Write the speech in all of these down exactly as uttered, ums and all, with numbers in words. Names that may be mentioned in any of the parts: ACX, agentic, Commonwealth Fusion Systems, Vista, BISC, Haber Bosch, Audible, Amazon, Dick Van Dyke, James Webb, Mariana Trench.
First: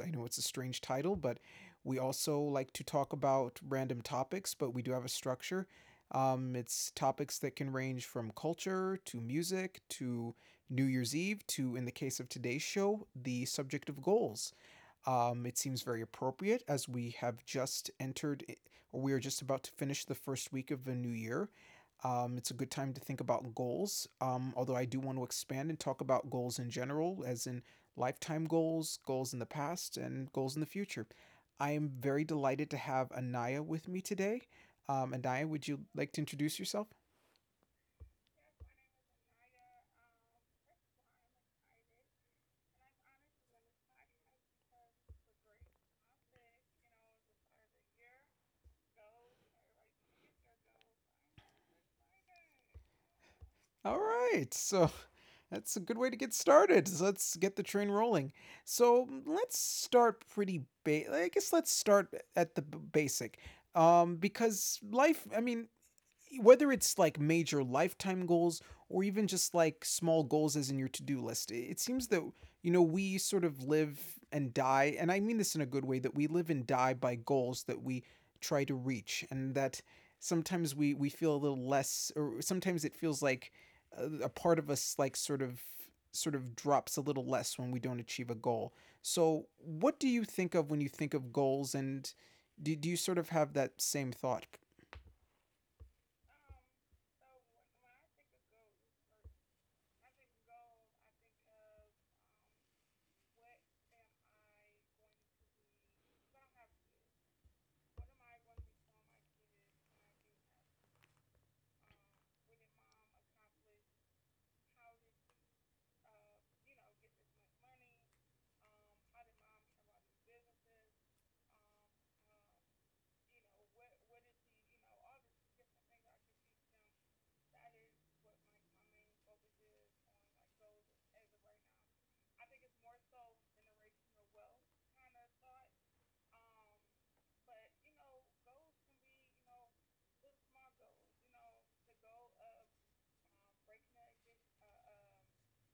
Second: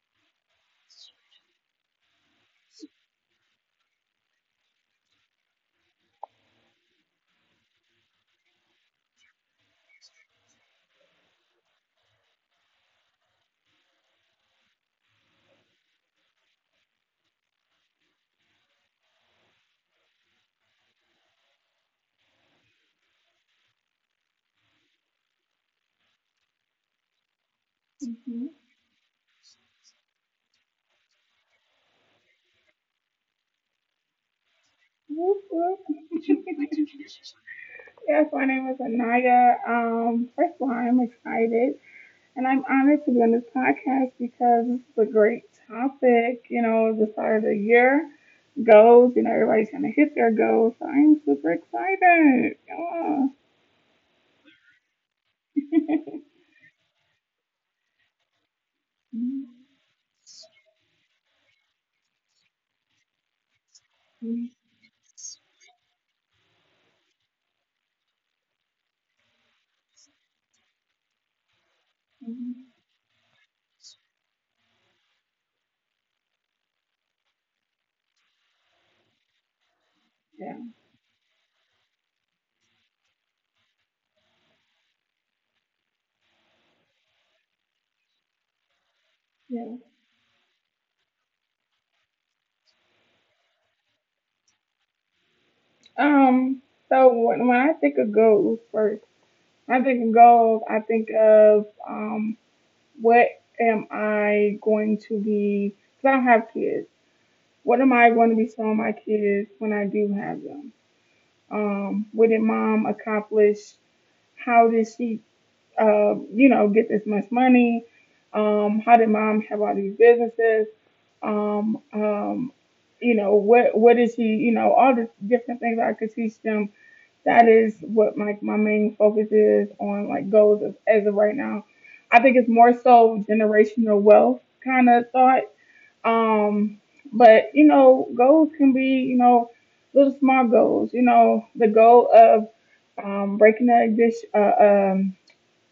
I know it's a strange title, but we also like to talk about random topics, but we do have a structure. Um, it's topics that can range from culture to music to New Year's Eve to, in the case of today's show, the subject of goals. Um, it seems very appropriate as we have just entered, eh, or we are just about to finish the first week of the new year. Um, it's a good time to think about goals, um, although I do want to expand and talk about goals in general, as in lifetime Mm-hmm. goals, goals in the past, and goals in the future. I am very delighted to have Anaya with me today. Um, Whoop, Anaya, would whoop. you like to introduce yourself? Yes, my name is Anaya. Um, first of all, I'm excited and I'm honored to be on this podcast because this is a great topic. You know, the start of the year goals, you know, everybody's trying to hit their goals. So I'm super excited. Come on. All right. So that's a good way to get started. So let's get the train rolling. So mm, let's start pretty ba- I guess let's start at the b- basic. Um because life, I mean, whether it's like major lifetime goals or even just like small goals as in your to-do list, it seems that, you know, we sort of live and die, and I mean this in a good way, that we live and die by goals that we try to reach, and that Yeah, sometimes we we feel a little less, or sometimes it feels like uh, a part of us like sort of sort of drops a little less when we don't achieve a goal. So yeah. what do you think of when you think of goals, and do, do you sort of have that same thought? Um, so when, when I think of goals first, I think of goals, I think of um what am I going to be, because I don't have kids, what am I going to be showing my kids when I do have them? Um, what did mom accomplish? How did she, uh, you know, get this much money? Um, how did mom have all these businesses? Um, um, you know, what, what what is she, you know, all the different things I could teach them, that is what my my main focus is on, like goals of, as of right now. I think it's more so generational wealth kind of thought. Um, but you know, goals can be, you know, little small goals. You know, the goal of um, breaking an addiction, uh, um,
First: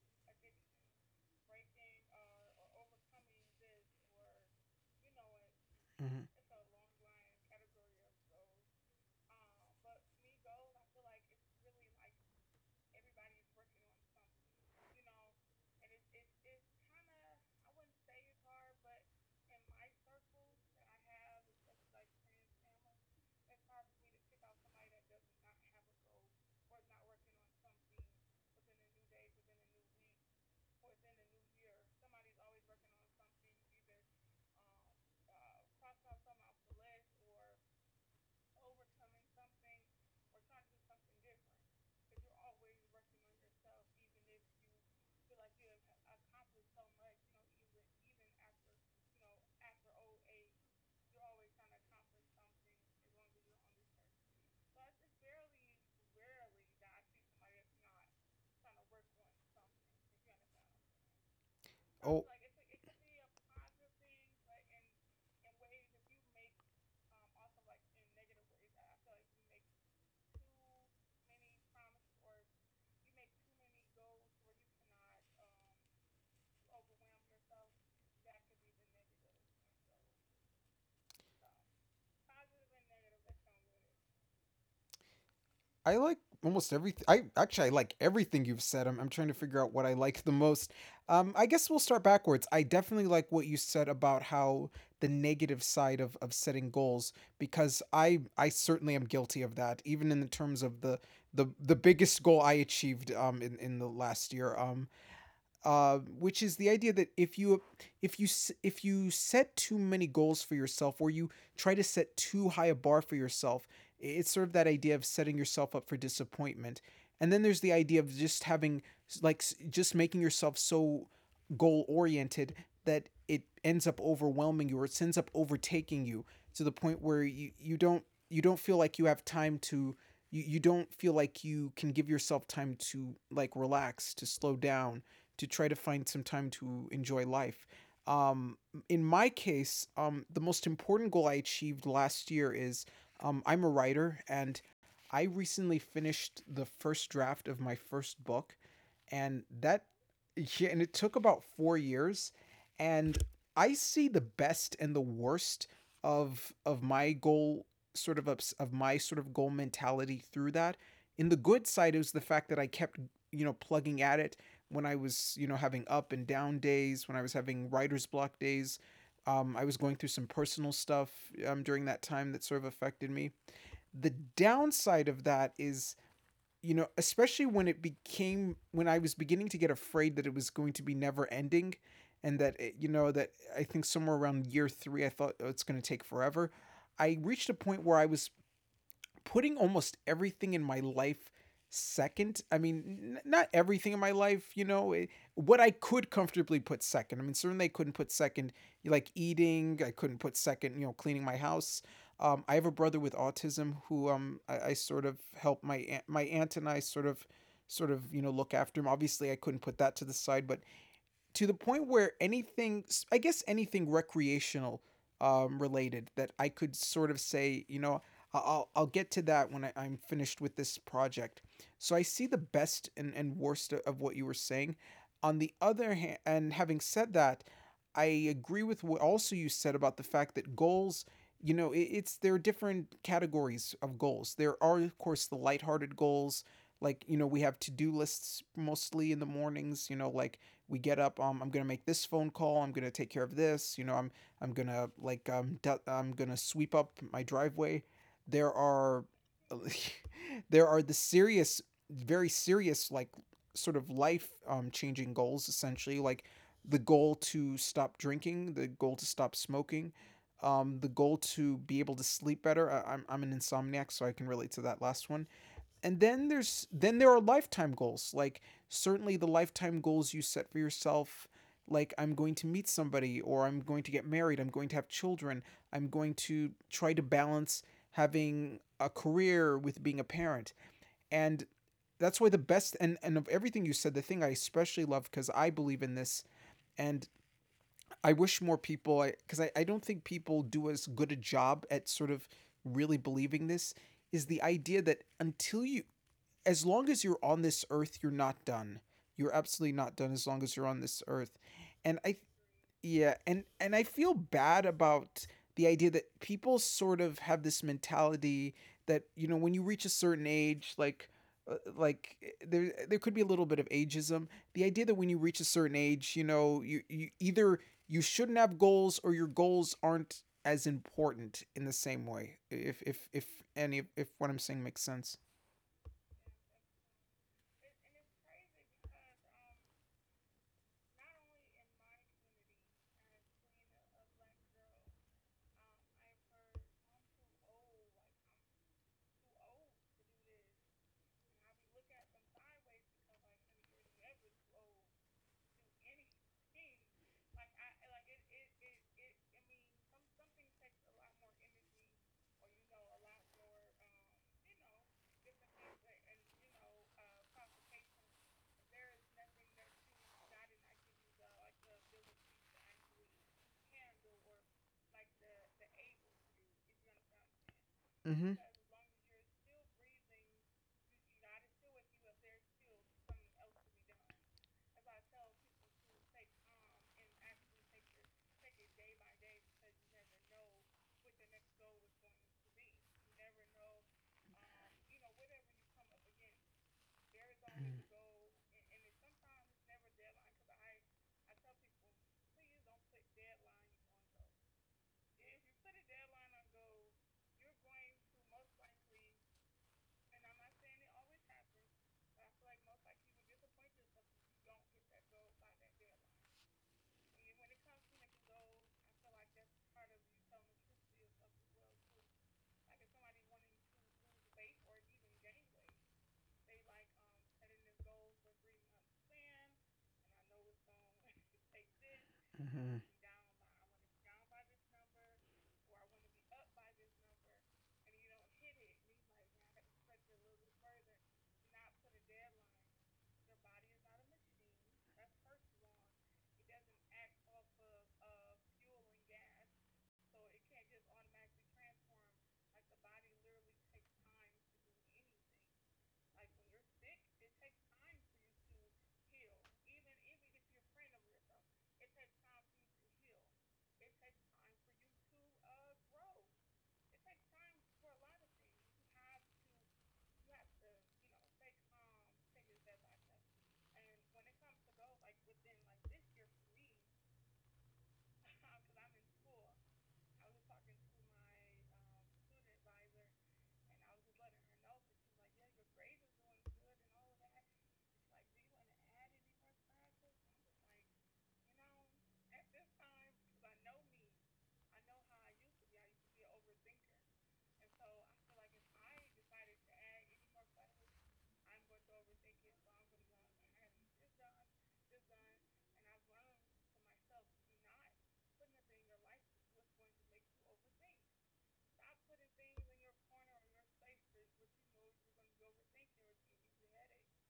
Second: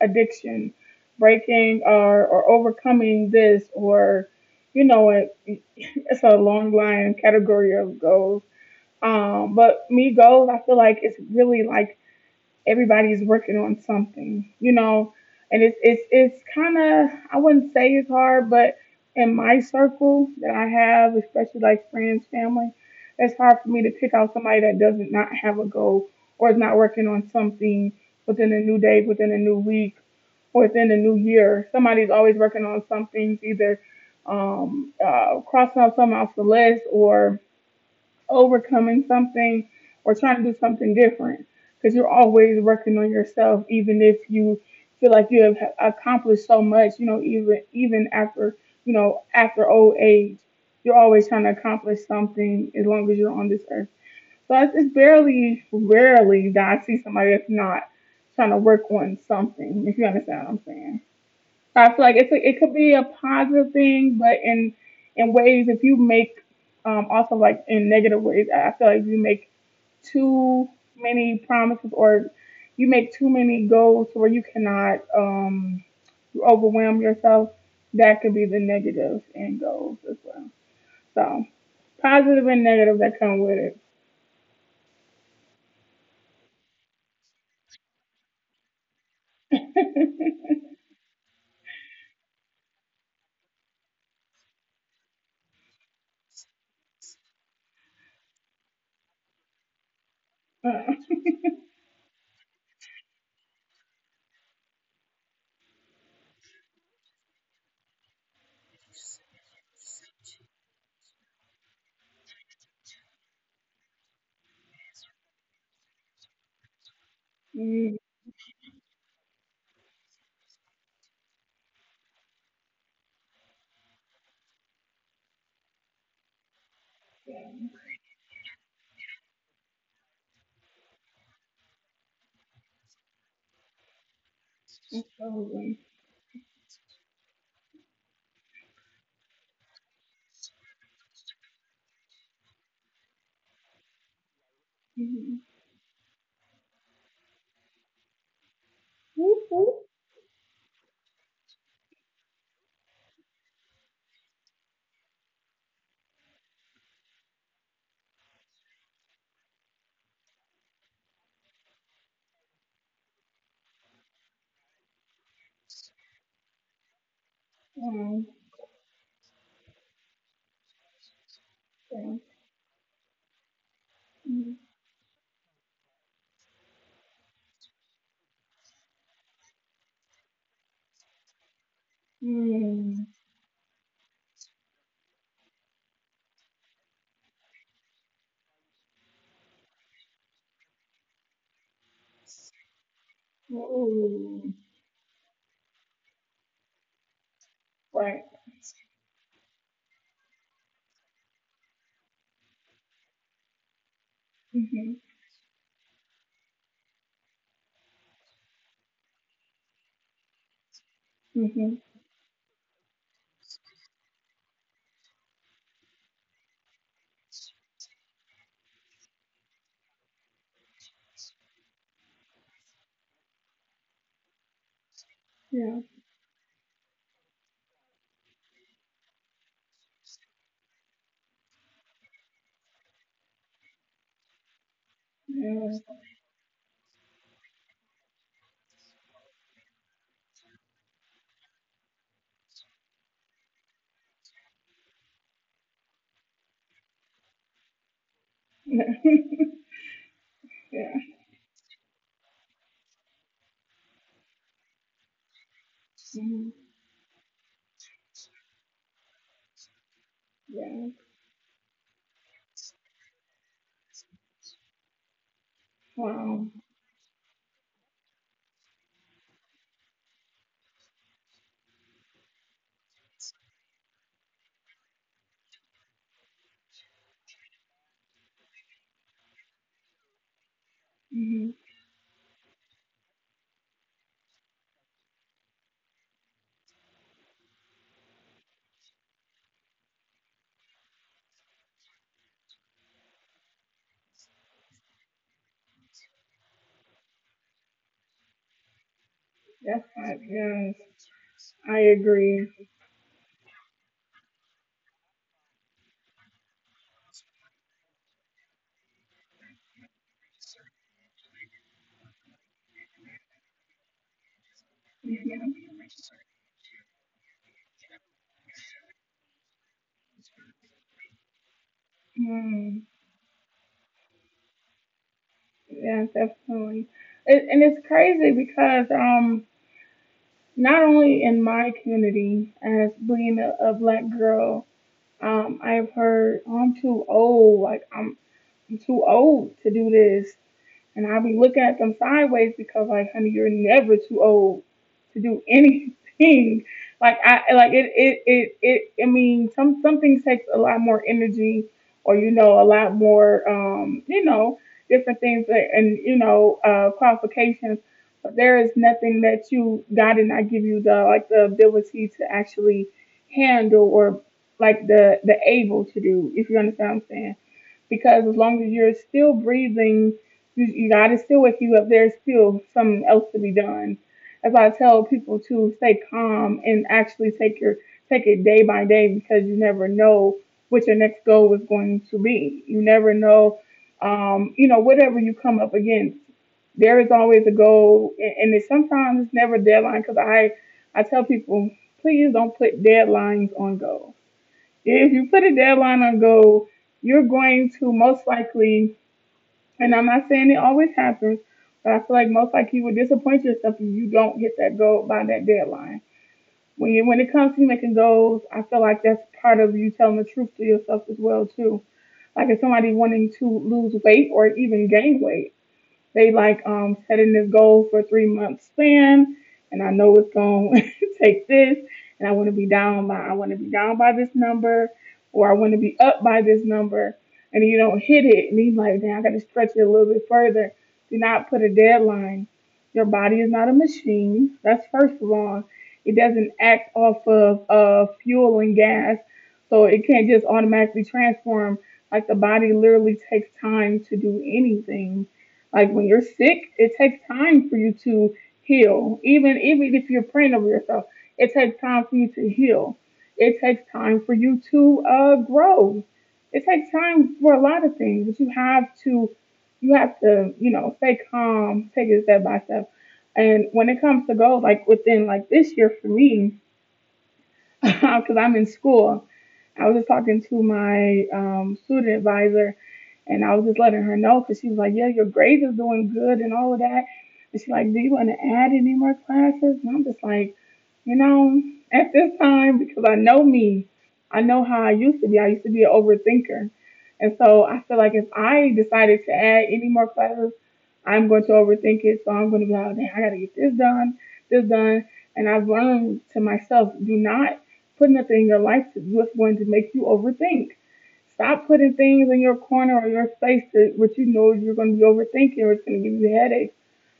addiction, breaking or or overcoming this, or you know, it, it's Mhm. a long line category of goals. Um, but me goals, I feel like it's really like everybody's working on something, you know, and it's it's it's kind of, I wouldn't say it's hard, but in my circle that I have, especially like friends, family, it's hard for me to pick out somebody that doesn't not have a goal or is not working on something within a new day, within a new week, or within a new year. Somebody's always working on something, either um, uh, crossing out something off the list, or overcoming something, or trying to do something different, because you're always working on yourself. Even if you feel like you have accomplished so much, you know, even even after, you know, after old age, you're always trying to accomplish something as long as you're on this earth. So it's, it's barely rarely that I see somebody that's not trying to work on something, if you understand what I'm saying. I feel like Oh. it's a, it could be a positive thing, but in in ways if you make um, also like in negative ways, I feel like you make too many promises, or you make too many goals to where you cannot um, you overwhelm yourself. That could be the negatives in goals as well. So positive and negative that come with it. I like almost everything. I actually, I like everything you've said. I'm I'm trying to figure out what I like the most. Um, I guess we'll start backwards. I definitely like what you said about how the negative side of of setting goals, because I I certainly am guilty of that. Even in the terms of Uh, the the the biggest goal I achieved um in in the last year. Um, uh, which is the idea that if you if you if you set too many goals for yourself, or you try to set too high a bar for yourself. It's sort of that idea of setting yourself up for disappointment, and then there's the mm, idea of just having like just making yourself so goal oriented that it ends up overwhelming you, or it ends up overtaking you to the point where you, you don't you don't feel like you have time to you, you don't feel like you can give yourself time to like relax, to slow down, to try absolutely. to find some time to enjoy life. um, in my case, um, the most important goal I achieved last year is, um, I'm a writer, and I Mhm. recently finished the first draft of my first book. And Whoop, that, whoop. yeah, and it took about four years, and I see the best and the worst of of my goal sort of ups, of my sort of goal mentality through that. In the good side is the fact that I kept, you know, plugging at it when I was, you know, having up and down days, when I was having writer's Um, block days. Um, I was going through some personal stuff um, during that okay. time that sort of affected me. The Mm, downside of that is, you know, especially when it became, when I was beginning to get afraid that it was going to be never ending, and that it, you know mm. that I think somewhere around year three, I thought, oh, it's going to take forever. I reached a point where I was putting almost everything in my life second. I mean, n- not everything in my life, Ooh. you know, it- what I could comfortably put second. I mean, certainly I couldn't put Right. second, like eating, I couldn't put second, you know, cleaning my house. Um, I have a brother with autism who, um, I, I sort Mhm. of help my aunt, my aunt and I sort of, sort of, you know, look after him. Obviously, I couldn't put that to the side, but to the Mhm. point where anything, I guess anything recreational um, related that I could sort of say, you know, I- will I'll get to that when I, I'm finished with this project. So I see the best and, and worst of what you were saying. On the Yeah. other hand, and having said that, I agree with what also you said about the fact that goals, you know, it, it's there are different categories of goals. There are, of course, the Yeah. lighthearted goals, like, you know, we have to-do lists mostly in the mornings, you know, like we get up, um, I'm gonna make this phone call, I'm gonna take care of this, you know, i'm i'm gonna like um du- I'm gonna sweep up my driveway. There are there are the yeah. serious, very serious, like, sort of life, um, changing goals essentially, like Mhm. the goal to stop drinking, the goal to stop smoking, um, the Yeah. goal to be able to sleep better. I, I'm, I'm an insomniac, so I can relate to that last one. And then Wow. there's then there are lifetime goals, like, certainly the lifetime goals you set for yourself, like, I'm going to meet somebody, or I'm going to get married, I'm going to have children, I'm going to try to balance having a career with being a parent. And Mhm. that's why the best and and of everything you said, the thing I especially love, because I believe in this, and I wish more people I because I, I I don't think people do as good a job at sort of really believing this, is the idea that until you as long as you're on this earth, you're not done. You're absolutely That's not done right. as long as you're on this Yes, earth. I And I agree. yeah, and and I feel bad about the idea that people sort of have this mentality that, you know, when you reach a certain age, like, uh, like there there could be a little bit of ageism, the idea that when you reach a Mhm. certain age, you know, you, you either you shouldn't have goals, or your goals aren't as important in the same way, if Mm. if if any, if what I'm saying makes sense. Yeah, definitely. It, and it's crazy because um, not only in my community as being a, a black girl, um, I've heard, oh, I'm too old. Like I'm, I'm too old to do this. And I'll be looking at them sideways because, like, honey, you're never too old to do anything. Like I like it it it, it I mean, some some things takes a lot more energy, or you know, a lot more um, you know, different things that, and you know, uh qualifications. But there is nothing that you God did not give you the, like the ability to actually handle, or like the the able to do, if you understand what I'm saying, Mm-hmm. because as long as you're still breathing, you, you- God is still with you if there's still something else to be done. As I tell people, to stay calm and actually take your, take it day by day, because you never know what your next goal is going to be. You never know, um, you know, whatever you come up against. There is always a goal, and it's sometimes it's never a deadline. Because I I tell people, please don't put deadlines on goals. If you put a deadline on goal, you're going to most likely, and I'm not saying it always happens, but I feel like most likely you would disappoint yourself if you don't hit that goal by that deadline. When you, when it comes to making goals, I feel like that's part of you telling the truth to yourself as well too. Like if somebody wanting to lose weight or even gain weight, they like um setting this goal for three month span, and I know it's gonna take this, and I wanna Mm-hmm. be down by, I wanna be down by this number, or I wanna be up by this number, and you don't hit it and he's like, then I gotta stretch it a little bit further. Do not put a deadline. Your body is not a machine. That's first of all. It doesn't act off of uh, fuel and gas. So it can't just automatically transform. Like the body literally takes time to do anything. Like when you're sick, it takes time for you to heal. Even even if you're praying over yourself, it takes time for you to heal. It takes time for you to uh, grow. It takes time for a lot of things, but you have to, you have to you know, stay calm, take it step by step. And when it comes to goals, like within like this year for me, because I'm in school. I was just talking to my um, student advisor, and I was just letting her know because she was like, "Yeah, your grades are doing good and all of that." And she's like, "Do you want to add any more classes?" And I'm just like, you know, at this time because I know me, I know how I used to be. I used to be an overthinker, and so I feel like if I decided to add any more classes, I'm going to overthink it. So I'm going to be like, "Dang, I got to get this done, this done." And I've learned to myself, do not putting a thing in your life that's going to make you overthink. Stop putting things in your corner or your space that, what you know you're going to be overthinking, or it's going to give you headaches.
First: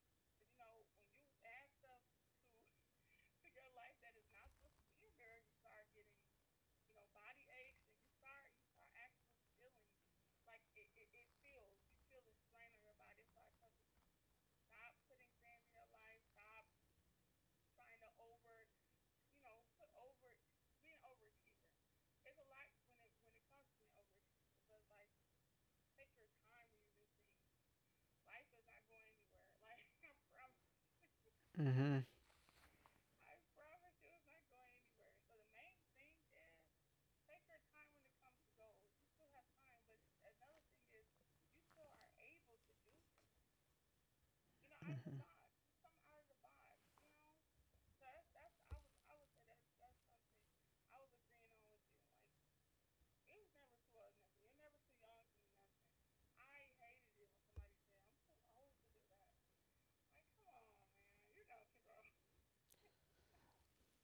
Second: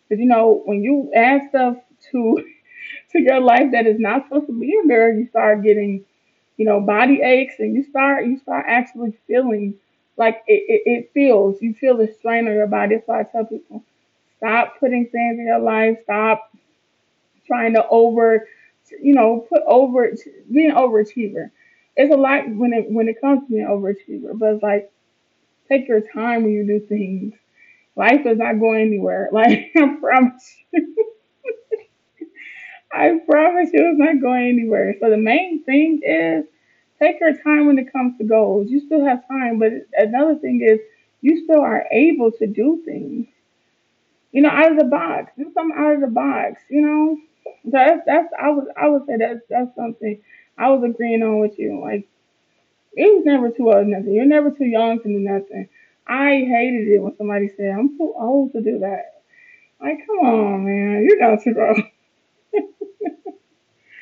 Because you know when you add stuff to to your life that is not supposed to be in there, you start getting, you know, body aches, and you start, you start actually feeling like it, it, it feels, you feel the strain on your body. That's why I tell people, stop putting things in your life. Stop trying to over, you know, put over being an overachiever. It's a lot when it, when it comes to being an overachiever, but it's like take your time when you do things. Life is not going anywhere. Like I promise, you. Mm-hmm. I promise you, it's not going anywhere. So the main thing is take your time when it comes to goals. You still have time, but another thing is you still are able to do things, you know, out of the Mm-hmm. box. Do something out of the box, you know. So that's that's I was, I would say that's that's something I was agreeing on with you. Like it was never too old nothing. You're never too young to do nothing. I hated it when somebody said I'm too old to do that. Like come on, man, you're not too old.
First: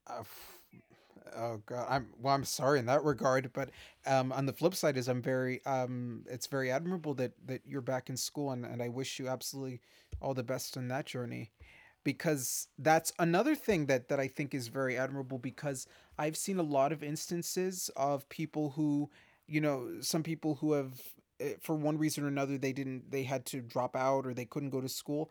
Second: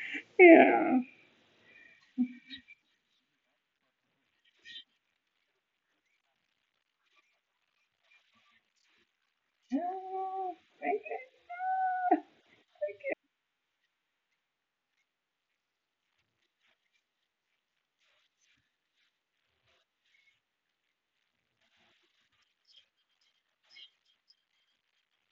Uh, f- yeah. Oh God, I'm well. I'm sorry in that regard, but um, on the flip side is, I'm very um, it's very admirable that that you're back in school, and and I wish you absolutely all the Yeah. best in that journey, because that's another thing that that I think is very admirable, because I've seen a lot of instances of people who, you know, some people who have, eh, for one reason or another, they didn't, they had to drop out, or they couldn't go to school.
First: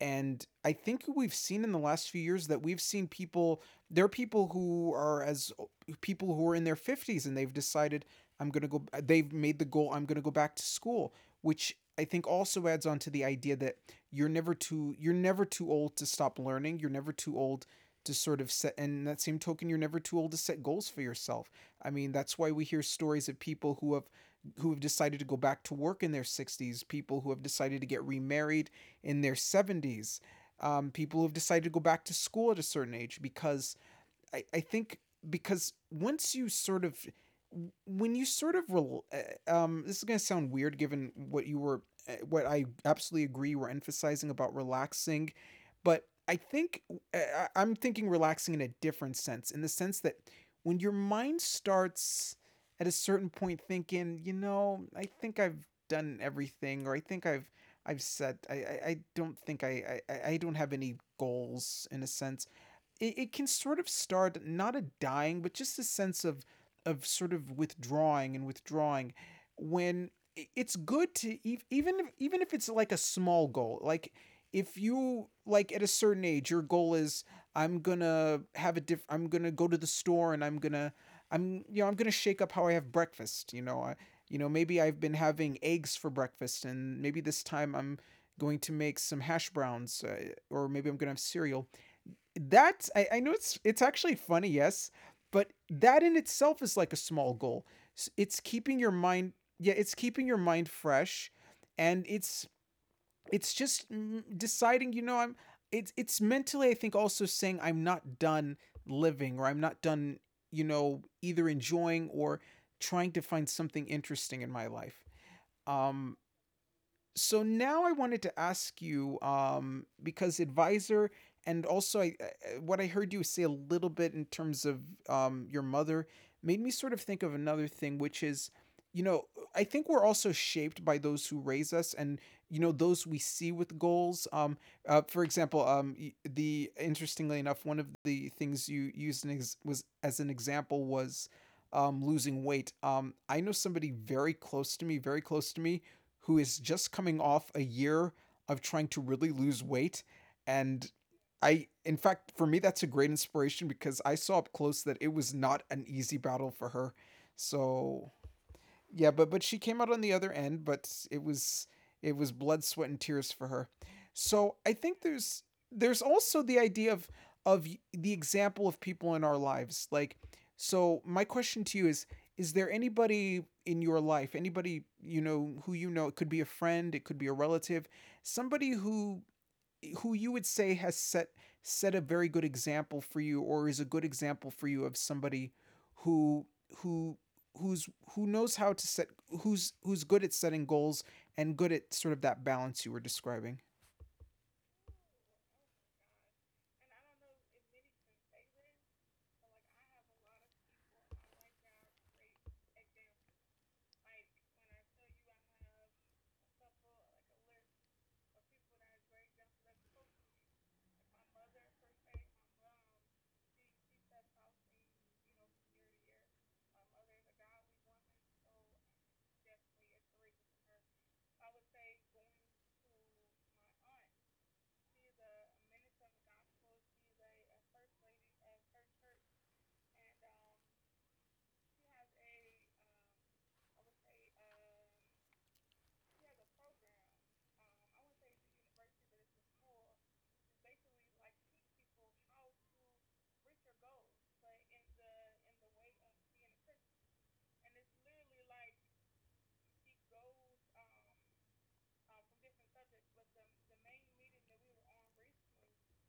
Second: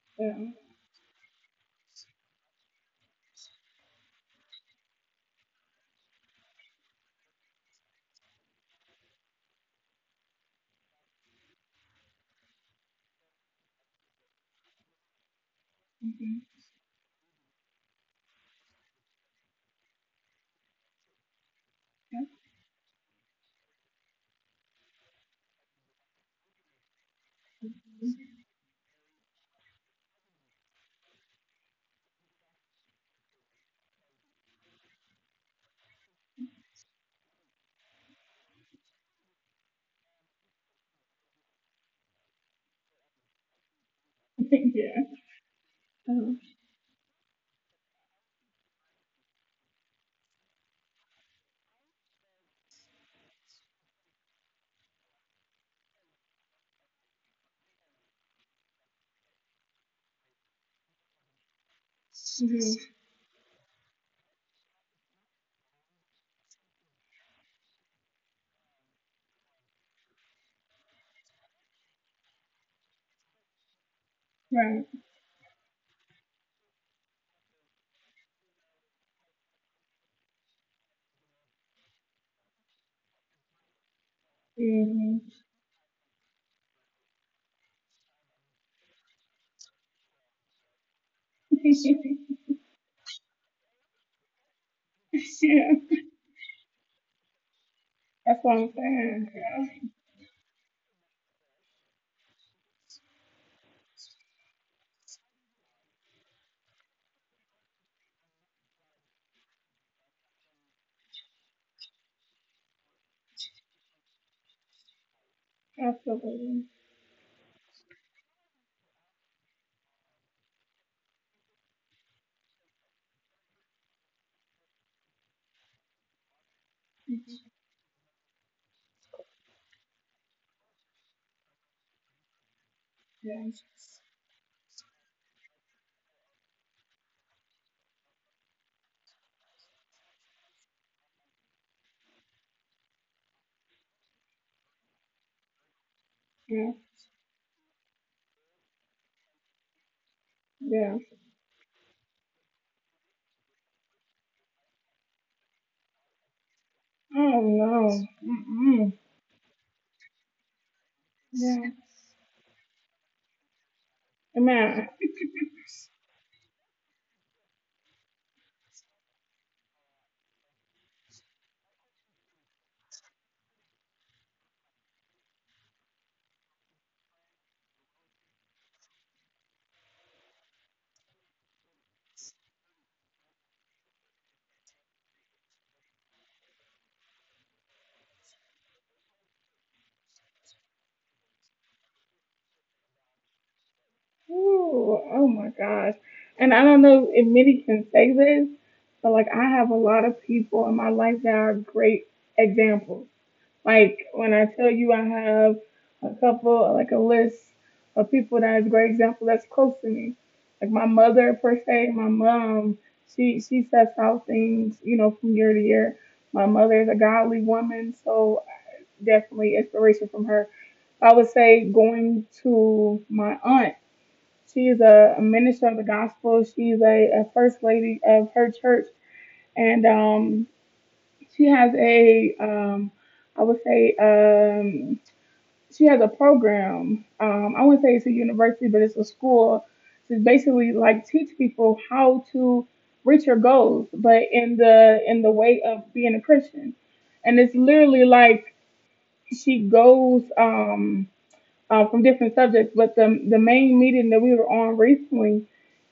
And Mhm. I think we've seen in the last few years that we've seen people there are people who are as people who are in their fifties, and they've decided, I'm going to go, they've made the goal, I'm going to go back to school, which I think also adds on to the idea that you're never too you're never too old to stop learning, you're never too old to sort of set, and that same token, you're never too old to set goals for yourself. I mean, that's why we hear stories of people who have who have decided to go back to work in their sixties, people who have decided to get remarried in their seventies, um, people who have decided to go back to school at a certain age, because I, I think, because once you sort of, when you sort of rel- uh, um this is going to sound weird given what you were uh, what I absolutely agree we're emphasizing about yeah. relaxing, but Yeah. I Um, think, uh, I- I'm thinking relaxing in a different sense, in the sense that when your mind starts at a certain point thinking, you know, I think I've done everything, or I think I've I've said I I, I don't think I, I I don't have any goals, in a sense, mhm. it, it can sort of start, not a dying, but just a sense of of sort of withdrawing and withdrawing When it's good to, even if, even if it's like a small goal, like if Right. you, like at a certain age your goal is, I'm gonna have a diff I'm gonna go to the store, and I'm gonna I'm you know, I'm gonna shake up how I have breakfast, you know, I, you know, maybe I've been Yeah. having eggs for breakfast, and maybe this time I'm going to make some hash browns, uh, or maybe I'm gonna have cereal. That's I, I know it's it's actually funny, yes, but yeah. that in itself is like a small goal. It's That's what I'm keeping your mind saying. Yeah, Yeah. it's keeping your mind fresh, and it's it's just mm, deciding, you know, I'm it's it's mentally, I think, also saying I'm not done living, or I'm not done, you know, either enjoying or trying to find something interesting in my life. Um Absolutely. so now I wanted to ask you, um, because advisor, and also I, I- what I heard you say a little bit in terms of um, your mother, made me sort of think of another thing, which is, you know, I think we're also shaped by those who raise us, and you know those we see Yes. with goals. Um, uh, for example, um, y- the interestingly enough, one of the things you used an ex- was as an example was. Um, losing weight. Um, I know somebody very close to me, very close to me, who is Yeah. just coming off a year of trying to really lose weight. And Yeah. I, in fact, for me, that's a great inspiration, because I saw up close that it was not an easy battle for her. Oh no. So Mm-mm. yeah, but but she came out on the other end, but it was Yeah. it was blood, sweat, and tears for her. So And I think man, there's there's also the idea of of the example of people in our lives. Like, so my question to you is: Is there anybody in your life, anybody you know, who you know? It could be a friend, it could be a relative, somebody who who you would say has set set a very good example for you, or is a good example for you of somebody who who who's who knows how to set who's who's good at setting goals, and good at sort of that balance you were describing. ooh, oh my gosh. And I don't know if many can say this, but like I have a lot of people in my life that are great examples. Like when I tell you, I have a couple, like a list of people that is a great example that's close to me. Like my mother per se, my mom, she she sets out things, you know, from year to year. My mother is a godly woman, so definitely inspiration from her. I would say going to my aunt. She is a, a minister of the gospel. She's a, a first lady of her church, and um, she has a um, I would say um, she has a program. Um, I wouldn't say it's a university, but it's a school to basically like teach people how to reach your goals, but in the, in the way of being a Christian. And it's literally like she goes um, uh, from different subjects, but the the main meeting that we were on recently,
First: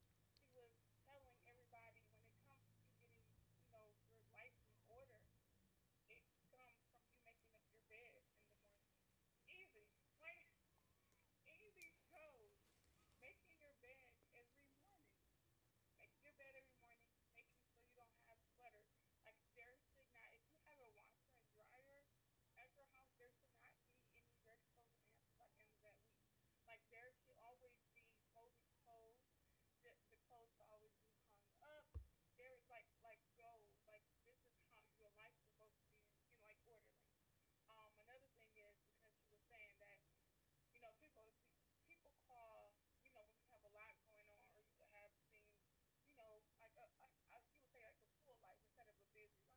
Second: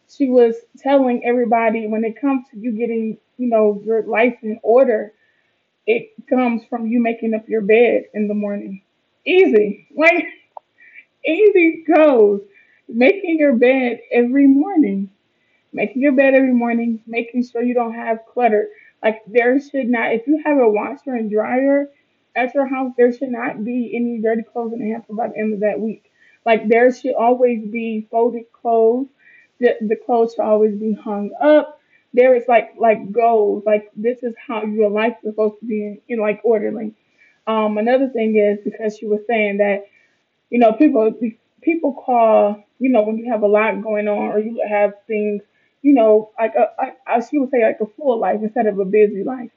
she was telling everybody when it comes to you getting, you know, your life in order, it comes from you making up your bed in the morning. Easy, like anything goes. Making your bed every morning. Making your bed every morning, making sure you don't have clutter. Like, there should not if you have a washer and dryer at your house, there should not be any dirty clothes in the hamper by the end of that week. Like, there should always be folded clothes. The, the clothes should always be hung up. There is, like, like goals. Like, this is how your life is supposed to be in, in like orderly. Um, another thing is, because you were saying that, you know, people people call, you know, when you have a lot going on, or you have things, you know, like a, I, I should say, like, a full life instead of a busy life.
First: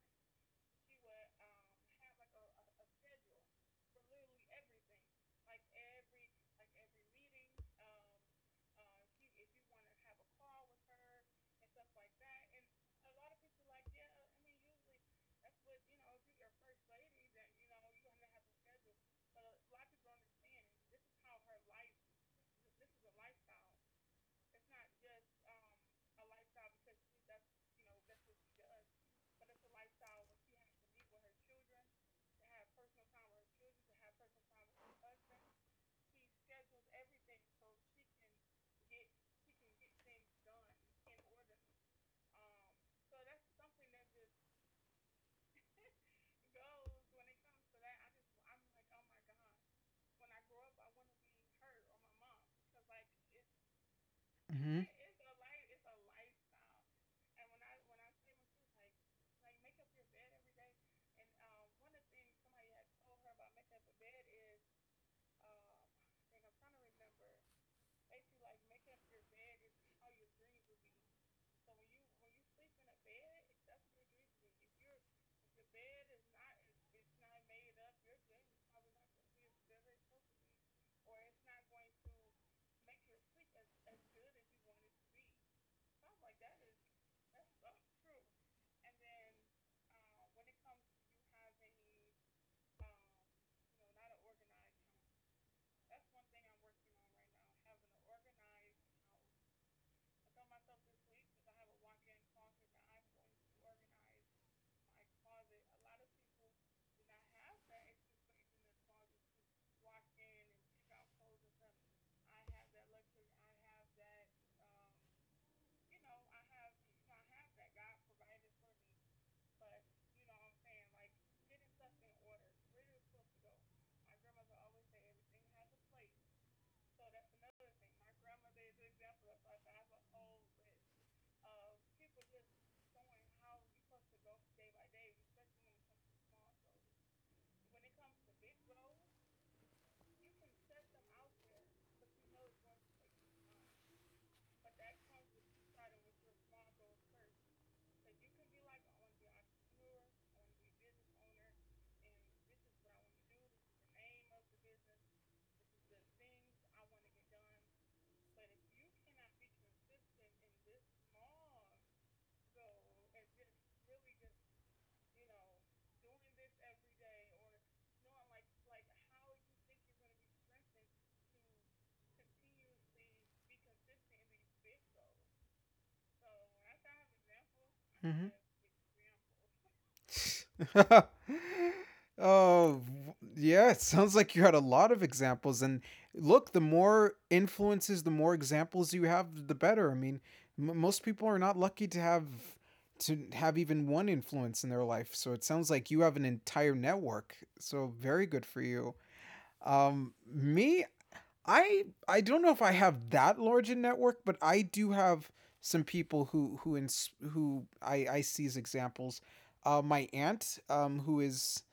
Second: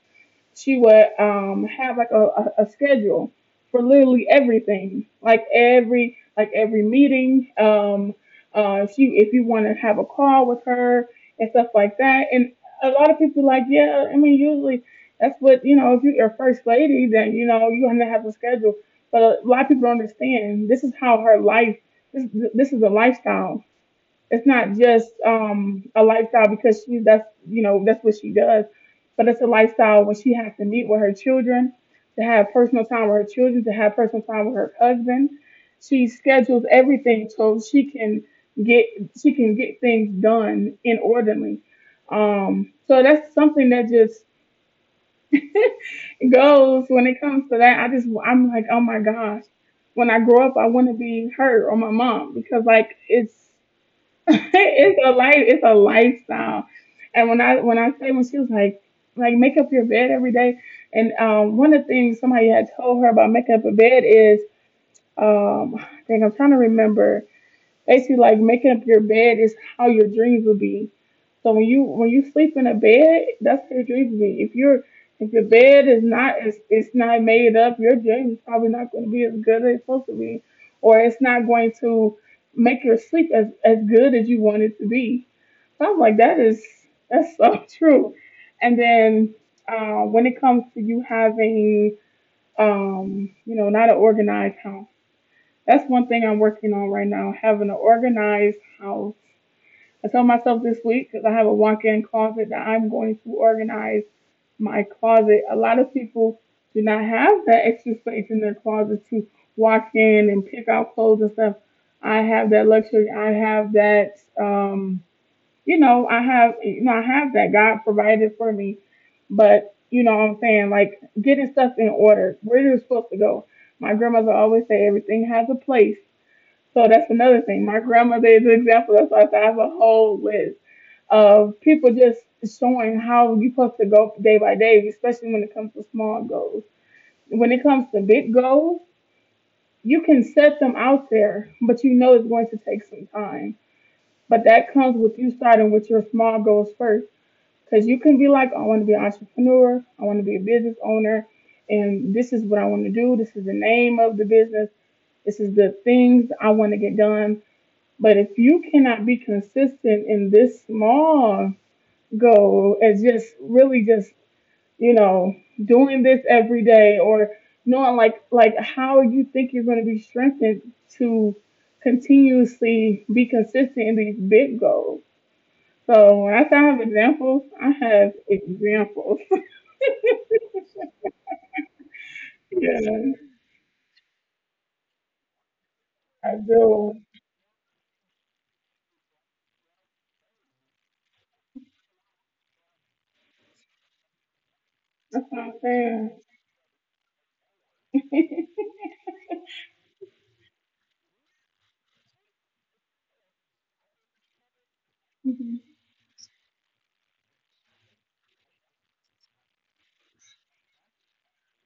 She would um have like a, a, a schedule for literally everything, like every like every meeting. um uh if you if you want to have a call with her and stuff like that. And a lot of people, like, yeah, I mean, usually that's what, you know, if you're a first lady, then, you know, you're gonna have a schedule. But a lot of people don't understand, this is how her life, this this is a lifestyle. It's not just um, a lifestyle because she that's, you know, that's what she does. But it's a lifestyle when she has to meet with her children, to have personal time with her children, to have personal time with her husband. She schedules everything so she can get she can get things done in orderly. Um, so that's something that just goes when it comes to that. I just I'm like, oh my gosh. When I grow up, I want to be her or my mom, because, like, it's Mm-hmm. it's a life it's a lifestyle. And when i when i say, when she was like, like make up your bed every day. And um one of the things somebody had told her about making up a bed is, um I think, I'm trying to remember. Basically, like, making up your bed is how your dreams will be. So when you when you sleep in a bed, that's what your dreams will be. If you're if your bed is not is it's not made up, your dream is probably not going to be as good as it's supposed to be, or it's not going to make your sleep as as good as you want it to be. So I was like, that is that's so true. And then, uh, when it comes to you having, um, you know, not an organized house. That's one thing I'm working on right now, having an organized house. I told myself this week, because I have a walk-in closet, that I'm going to organize my closet. A lot of people do not have that extra space in their closet to walk in and pick out clothes and stuff. I have that luxury. I have that. Um, you know, I have. You know, I have that. God provided for me. But you know what I'm saying? Like, getting stuff in order, where it is supposed to go. My grandmother always say everything has a place. So that's another thing. My grandmother is an example. That's why I said I have a whole list of people just showing how you're supposed to go day by day, especially when it comes to small goals. When it comes to big goals, you can set them out there, but you know it's going to take some time. But that comes with you starting with your small goals first. Because you can be like, I want to be an entrepreneur, I want to be a business owner, and this is what I want to do. This is the name of the business. This is the things I want to get done. But if you cannot be consistent in this small goal, as just really just, you know, doing this every day, or knowing, like like, how you think you're going to be strengthened to continuously be consistent in these big goals. So when I say I have examples, I have Mm-hmm. examples. Oh, Yeah, yeah, it sounds like you had a lot of examples. And I look, the do. more influences, the more examples you have, the better. I mean, m- most people are not lucky to have to have even one influence in their life. So That's it what I'm sounds like you have saying. an entire network. So very good for you. Um, me, I I don't know if I have that large a network, but I do have Hmm. some people who who ins- who I I see as examples. Uh, my aunt, um, who is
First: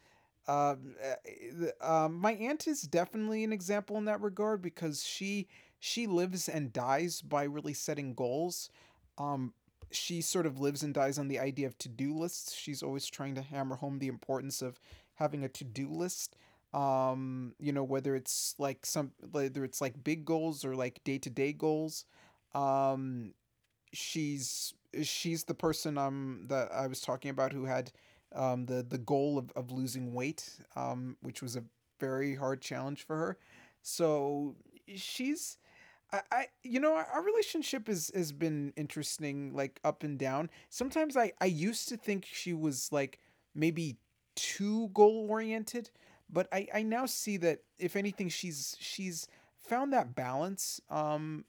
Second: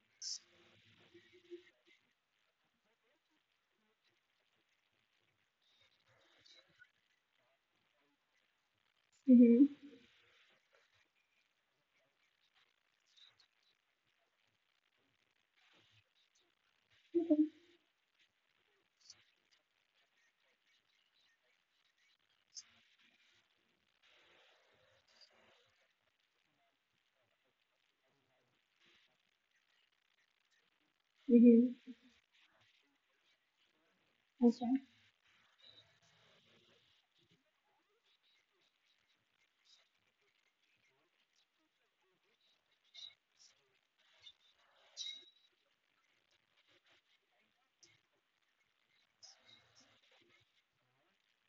um, uh, the- um, my aunt is definitely an example in that regard, because she she lives and dies by really setting goals. Um, Hmm. she sort of lives and dies on the idea of to do lists. She's always trying to hammer home the importance of having a to do list. Um, you know, whether it's like some whether it's like big goals, or like day to day goals. Um, she's she's the person um that I was talking about, who had um the the goal of, of losing weight, um which was a Hmm. very hard challenge for her. So That's right. she's I, I you know our relationship is has been interesting, like up and down. Sometimes I I used to think she was, like, maybe too goal oriented, but I I now see that, if anything, she's she's found that balance, um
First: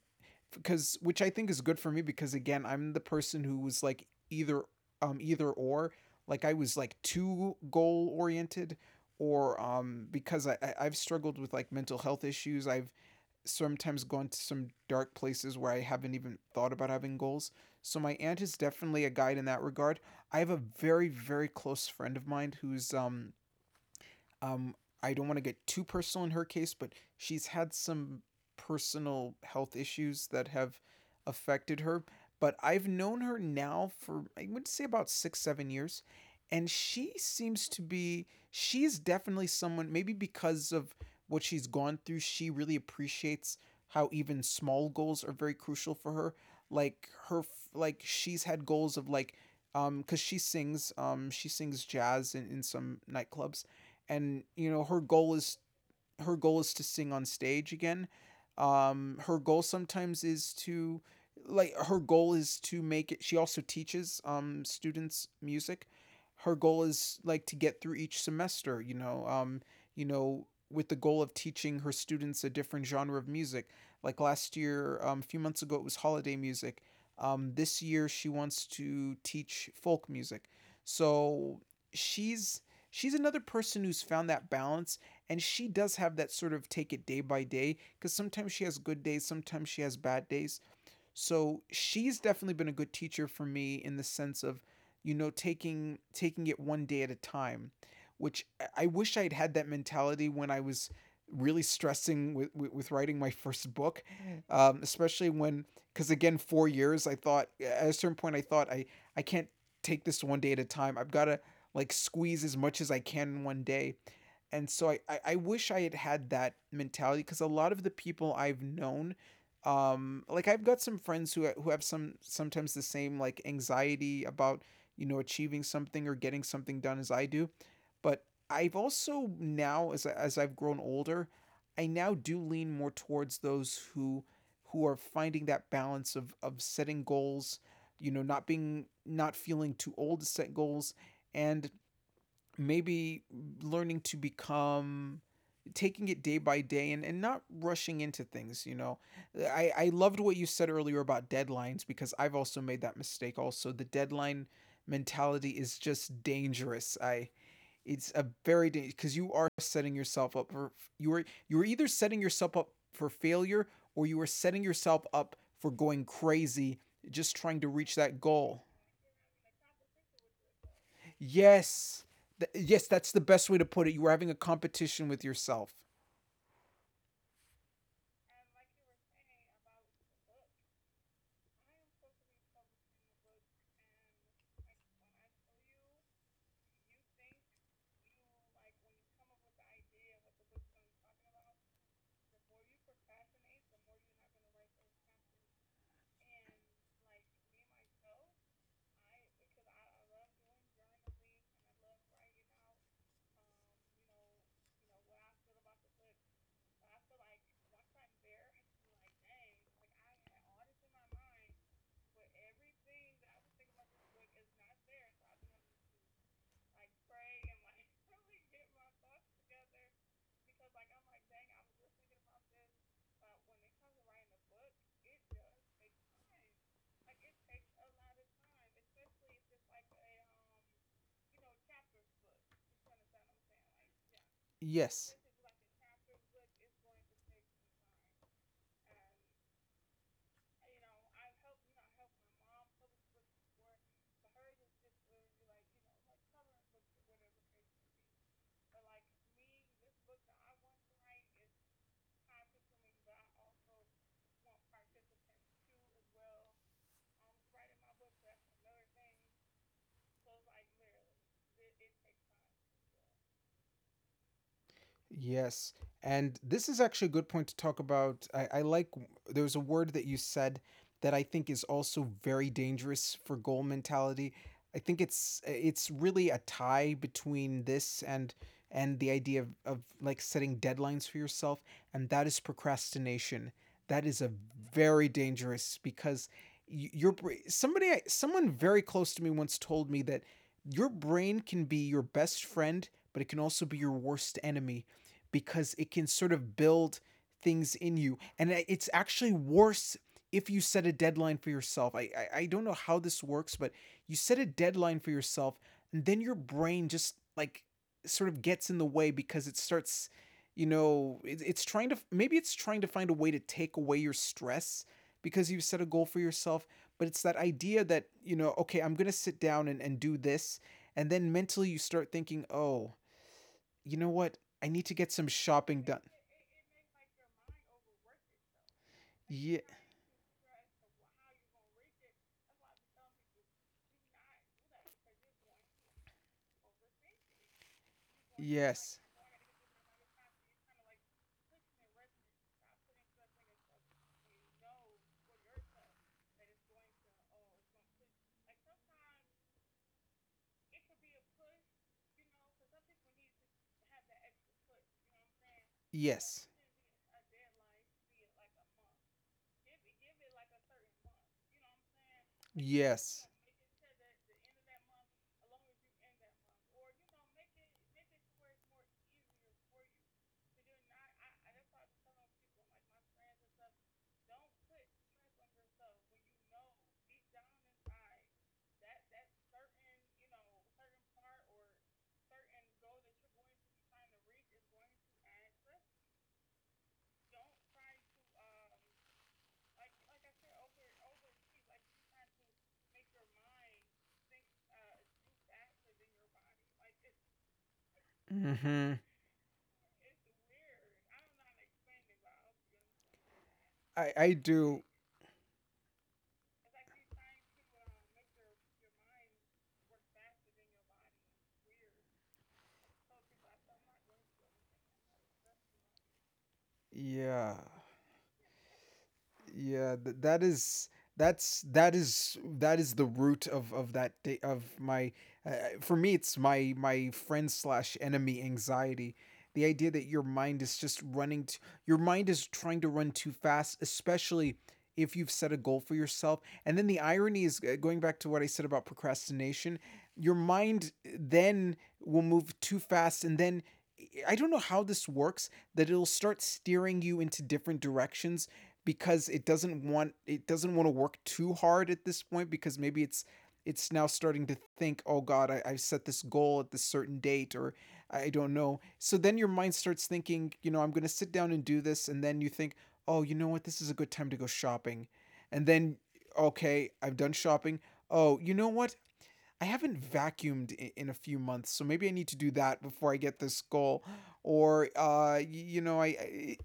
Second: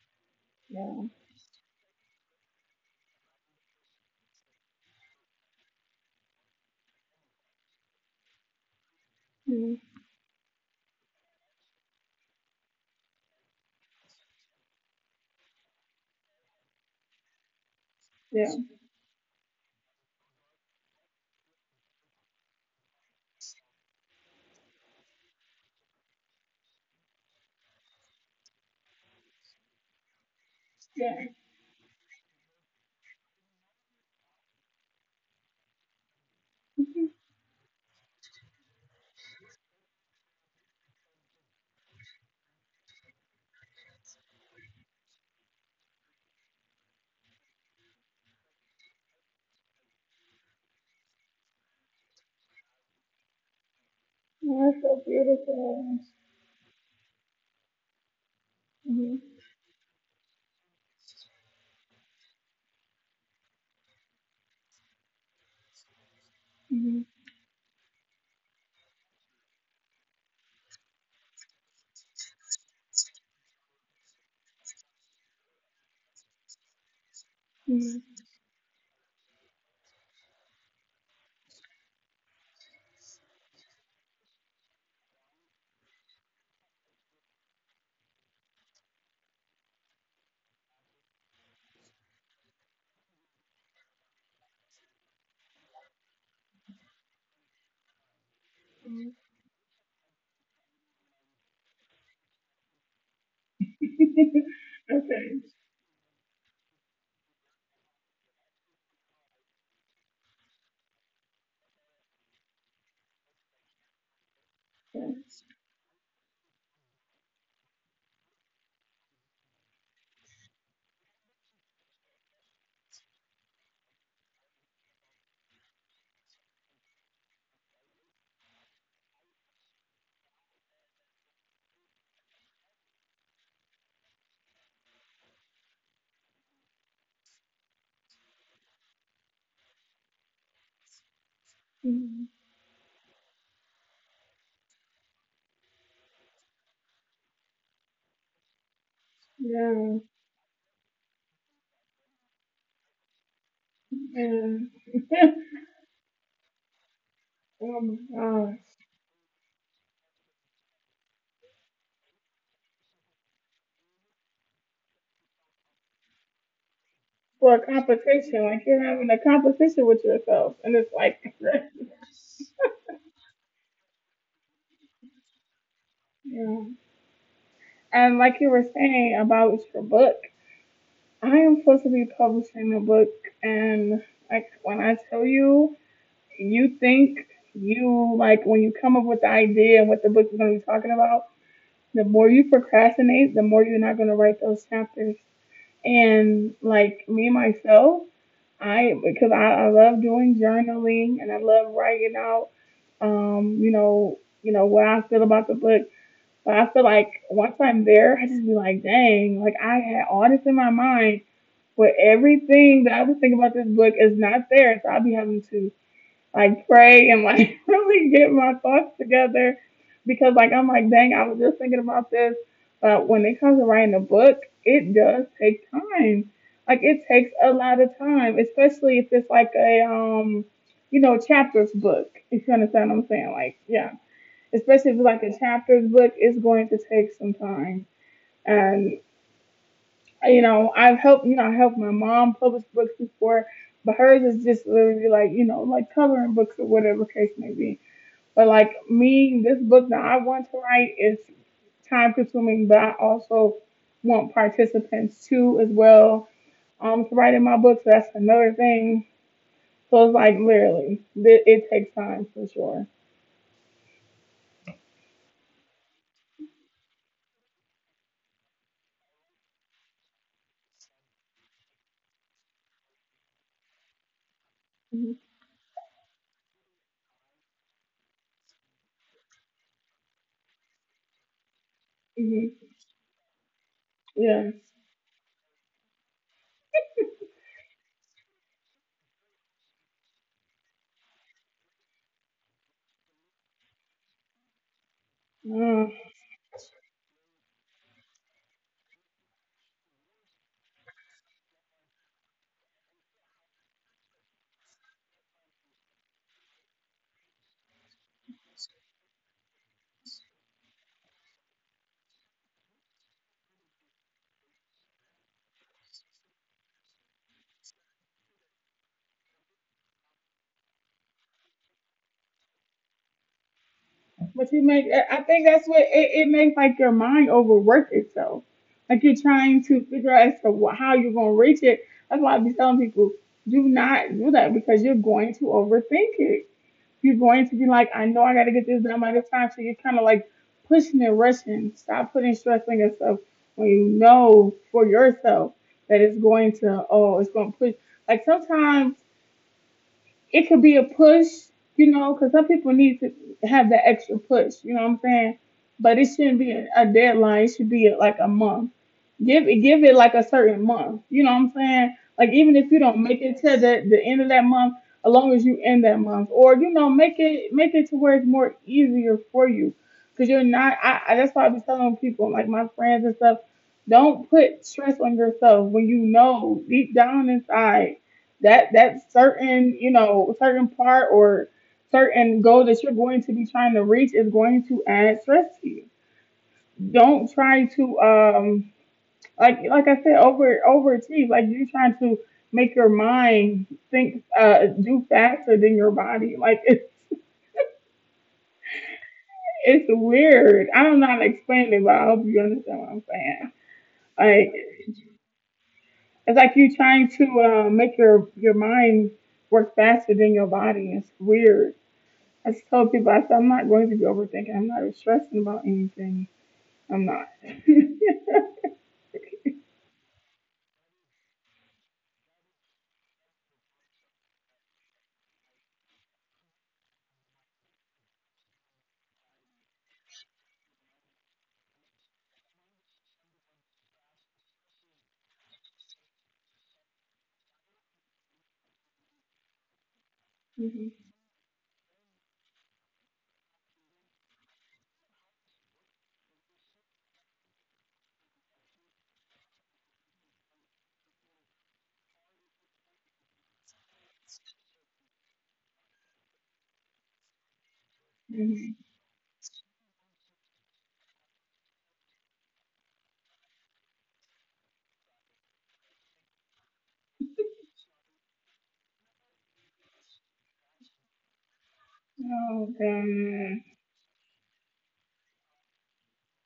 because Yeah. which I think is good for me, because again, I'm the person who was, like, either um either or, like, I was, like, too goal oriented, or Mhm. um because I I- I've struggled with, like, mental health issues. I've sometimes gone to some dark places where I haven't even thought about having goals. So my aunt Yeah. is definitely a guide in that regard. I have a very, very close friend of mine who's um um, I don't want to get too personal in her case, but she's had some personal health issues that have Yeah. affected her. But I've known her now for, I would say, about six, seven years. And Mm-hmm. she seems to be, she's definitely someone, maybe because of what she's gone through, she really appreciates how even small goals are very crucial for her. Like her, like, she's had goals of, like, um, cause she sings, um, she sings jazz in, in some nightclubs, and you You're know her so goal is beautiful. her goal is to sing on stage again. Um, her Hmm. goal sometimes is to Like, her goal is to make it. She also teaches um students music. Her goal Hmm. is, like, to get through each semester, you know um you know with the goal of teaching her students a different genre of music. Like last year um, A few months ago it was holiday music. Um, this year Hmm. she wants to teach folk music. So she's she's another person who's found that balance, and she does have that sort of take it day by day, because sometimes she has good days, sometimes she has bad days. So she's definitely been a good teacher for me, in the sense of, you know, taking taking it one day at a time, which I- wish I'd had that mentality when I was really stressing with, with, with writing my first book, um, especially Okay. when, because again, four years, I thought at a certain point, I thought I, I can't take this one day at a time. I've got to, like, squeeze as much as I can in one day. And so I, I, I Yes. wish I had had that mentality, because a lot of the people I've known, um, like, I've got some friends who who have some sometimes the same, like, anxiety about you know achieving something or getting something done as I do, but I've also now, as I- as I've grown older, I now do lean more towards those who who are finding that balance of of setting goals, you know, not being not feeling too old to set goals, and Mhm. maybe learning to become, taking it day by day, and, and not rushing into things, you know. I, I Yeah. loved what you said earlier about deadlines, because I've also made that mistake. Also, the deadline Yeah. mentality is just dangerous. I Oh my It's a very gosh. dangerous, because you are setting yourself up for you are you are either setting yourself up for failure, or you are setting yourself up for going crazy just trying to For a reach that competition. goal. Like, you're having a competition with yourself, and it's like, Yes. Th- yes, that's the best way to put it. You were having a competition with yourself. yeah. And like you were saying about your book, I am supposed to be publishing a book. And like, when I tell you, you think you, like, when you come up with the idea and what the book is going to be talking about, the more you procrastinate, the more you're not going to write those chapters. And like me myself, I because I, I love doing journaling, and I love writing out, um, you know, you know what I feel about the book. But I feel like once I'm there, I just be like, dang, like I had all this in my mind, but everything that I was thinking about this book is not there. So I'll be having to, like, pray, and, like, really get my thoughts together, because, like, I'm like, dang, I was just thinking about this. Uh, when it comes to writing a book, it does take time. Like, it takes a lot of time, especially if it's like a, um you know, chapters book, if you understand what I'm saying. Like, yeah. Especially if Yes. it's like a chapters book, it's going to take some time. And, you know, I've helped you know, I helped my mom publish books before, but hers is just literally, like, you know, like coloring books, or whatever case may be. But like me, this book that I want to write is time consuming, but I also want participants too, as well, um, to write in my book. So that's another thing. So it's like, literally, it, it takes time for sure. Yes. And this is actually a good point to talk about. I, I like, there's a word that you said that I think is also very dangerous for goal mentality. I think it's it's really a tie between this, and and the idea of, of like, setting deadlines for yourself, and that is Mm-hmm. procrastination. That is a Yeah. very dangerous, because y- your br- somebody I- someone very close to me once told me that your brain can be your best friend, but it can also be your worst enemy, because it Uh, can sort of build things in you. And it's actually worse if you set a deadline for yourself. I, I, I don't know how this works, but you set a deadline for yourself, and then your brain just, like, sort of gets in the way because it starts, you know, it, it's trying to, maybe it's trying to find a way to take away your stress because you set a goal for yourself. But it's that idea that, you know, okay, I'm going to sit down and, and do this. And then mentally you start thinking, oh, you know what? but I you need to make, get I some I think that's shopping what it, done. it makes, like, your mind overwork itself. Like, you're Yeah. trying to figure out as to wh- how you're going to reach it. That's why I be telling people, do not do that, because you're going to overthink it. You're going to be like, I know I got to get this Yes. done by this time. So you're kind of like pushing and rushing. Stop putting stress on yourself when you know for yourself that it's going to, oh, it's going to push. Like, sometimes it could be a push, you know, because some people need to have that extra push, you know what I'm saying? But it Yes. shouldn't be a a deadline. It should be like a month. Give it, give it like a certain month. You know what I'm saying? Like, even if you don't Yes. make it to the, the end of that month, as long as you end that month, or, you know, make it make it to where it's more easier for you. Because you're not. I, I that's why I be telling people, like my friends and stuff, don't put stress on yourself when you know deep down inside that that certain, you know, certain part, or certain goal that you're going to be trying to reach is going to add stress to you. Don't try to, um like like I said, over overachieve. Like, you're trying to make your mind think, uh do faster than your body. Like, it's Mhm. it's weird. I don't know how to explain it, but I hope you understand what I'm saying. I I Like, do. it's like you trying to, uh, make your your mind work faster than your body. It's weird. I just told people, I said, I'm not going to be overthinking. I'm not stressing about anything. I'm not. Yeah. Yeah, th- that is that's that is that is the root of of that day of my uh, uh, For me, it's my my friend slash enemy anxiety. The idea that your mind is just running t- your mind is trying to run too fast, especially if you've set a goal for yourself. And then the irony is, uh, going back to what I said about procrastination, your mind, uh, Hmm. then will move too fast, and then I don't know how this works, that it'll start steering you into different directions, because it doesn't want it doesn't want to work too hard at this point, because maybe it's it's now starting to think, oh god, I, i set this goal at this certain date, or i don't know. Hmm. So then your mind starts thinking, you know, I'm going to sit down and do this, and then you think, oh, you know what, this is a good time to go shopping. And then, okay, I've done shopping. Oh, you know what, I haven't vacuumed i- in a few months, so maybe I need to do that Oh before I get this god, goal. Or, uh, you know, I, I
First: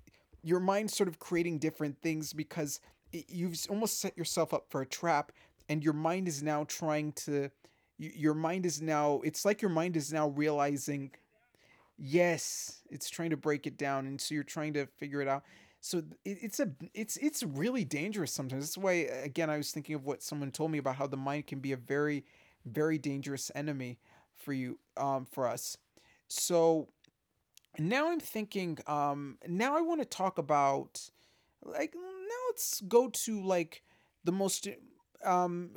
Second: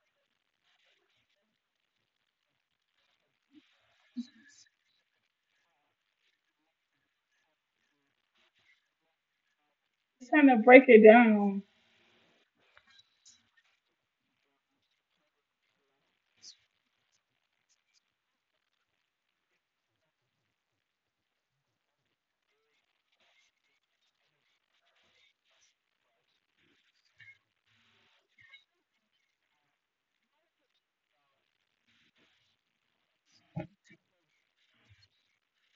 your mind's sort of creating different things, because I you've almost set yourself up for a trap, and your mind is now trying to. Your mind is now. It's like your mind is it's now time to break it realizing. down. Yes, it's trying to break it down, and so you're trying to figure it out. So it, it's a it's it's really dangerous sometimes. That's why uh, again I was thinking of what someone told me about how the mind can be a very very dangerous enemy for you um for us. So now I'm thinking um now I want to talk about like now let's go to like the most um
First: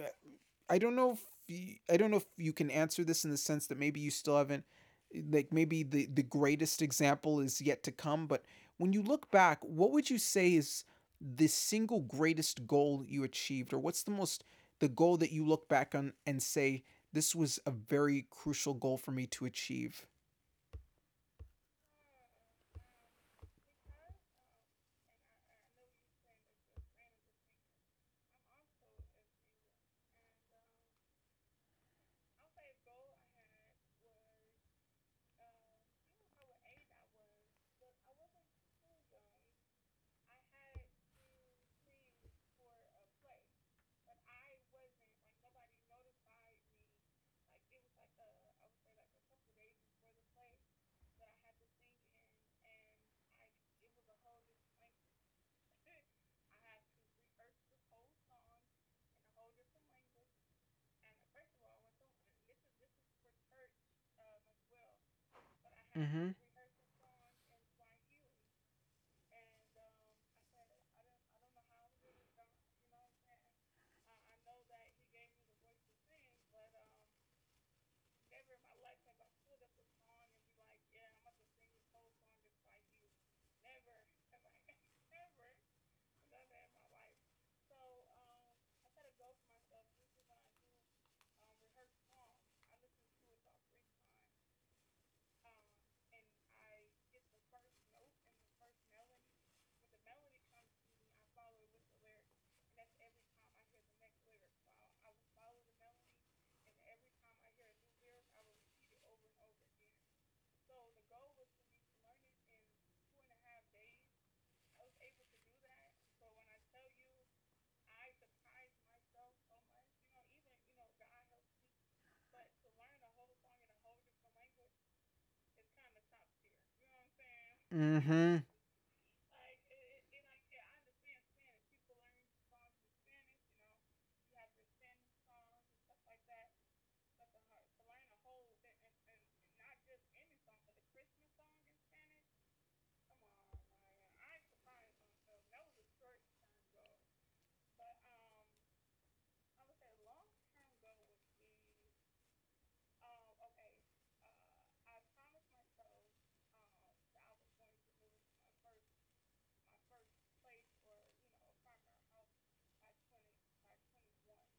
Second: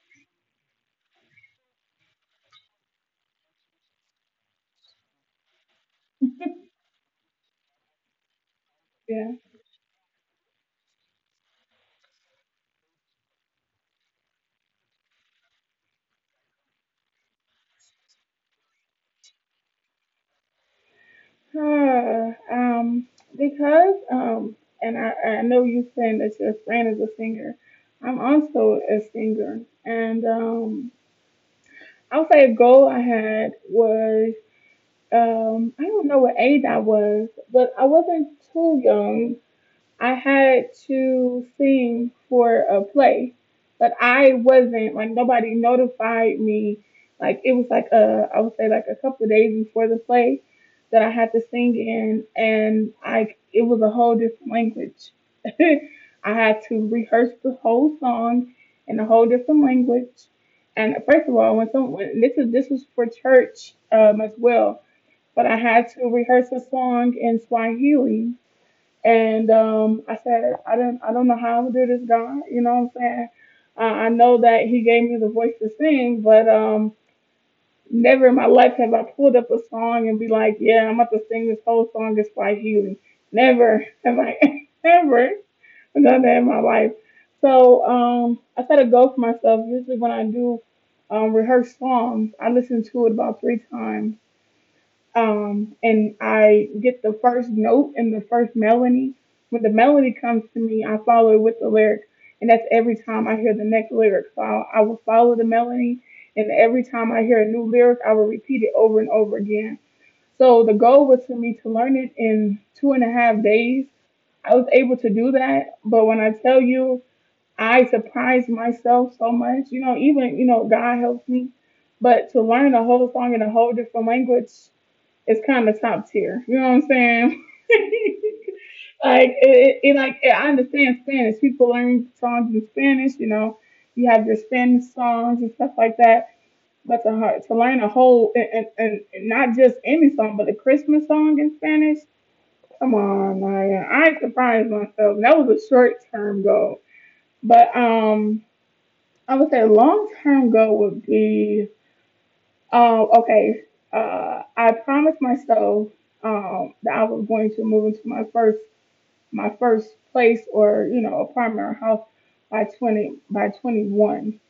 I don't know if you, I don't know if you can answer this in the sense that maybe you still haven't eh, like maybe the the greatest example is yet to come, but when you Yeah. look back, what would you say is the single greatest goal you achieved, or what's the most the goal that you look back on and say this was a very crucial goal for me to achieve? Huh. Um, because, um, and I, I know you are saying that your friend is a singer. I'm also a singer, and, um, I'll say a goal I had was, um, I don't know what age I was, but I wasn't too young. I had to sing for a play, but I wasn't like, nobody notified me. Like, it was like, a I would say like a couple of days before the play that I had to sing in, and, like, it was a whole different language. I had to rehearse the whole song in a whole different language. And first of all, when someone this is this was for church, um, as well, but I had to Mhm. rehearse a song in Swahili. And, um, I said, I don't, I don't know how I'm gonna do this, God. You know what I'm saying? Uh, I know that He gave me the voice to sing, but, um, never in my life have I pulled up a song and be like, yeah, I'm about to sing this whole song. It's by healing. Never have I ever done that in my life. So, um, I set a goal for myself. Usually when I do um, rehearse songs, I listen to it about three times, um, and I get the first note and the first melody. When the melody comes to me, I follow it with the lyric, and that's every time I hear the next lyric. So I, I will follow the melody, and every time I hear a new lyric, I will repeat it over and over again. So the goal was for me to learn it in two and a half days. I was able to do that, but when I tell you, I surprised myself so much. You know, even you know, God helps me, but to learn a whole song in a whole different language, it's kind of top tier. You know what I'm saying? Mhm. like, it, it, like I understand Spanish. People learn songs in Spanish. You know, you have your Spanish songs and stuff like that. But to to learn a whole and, and, and not just any song, but a Christmas song in Spanish. Come on, Maya. I ain't surprised myself. That was a short term goal, but um, I would say long term goal would be um, okay. Uh, I promised myself um, that I was going to move into my first my first place or, you know, apartment or house by twenty by twenty one.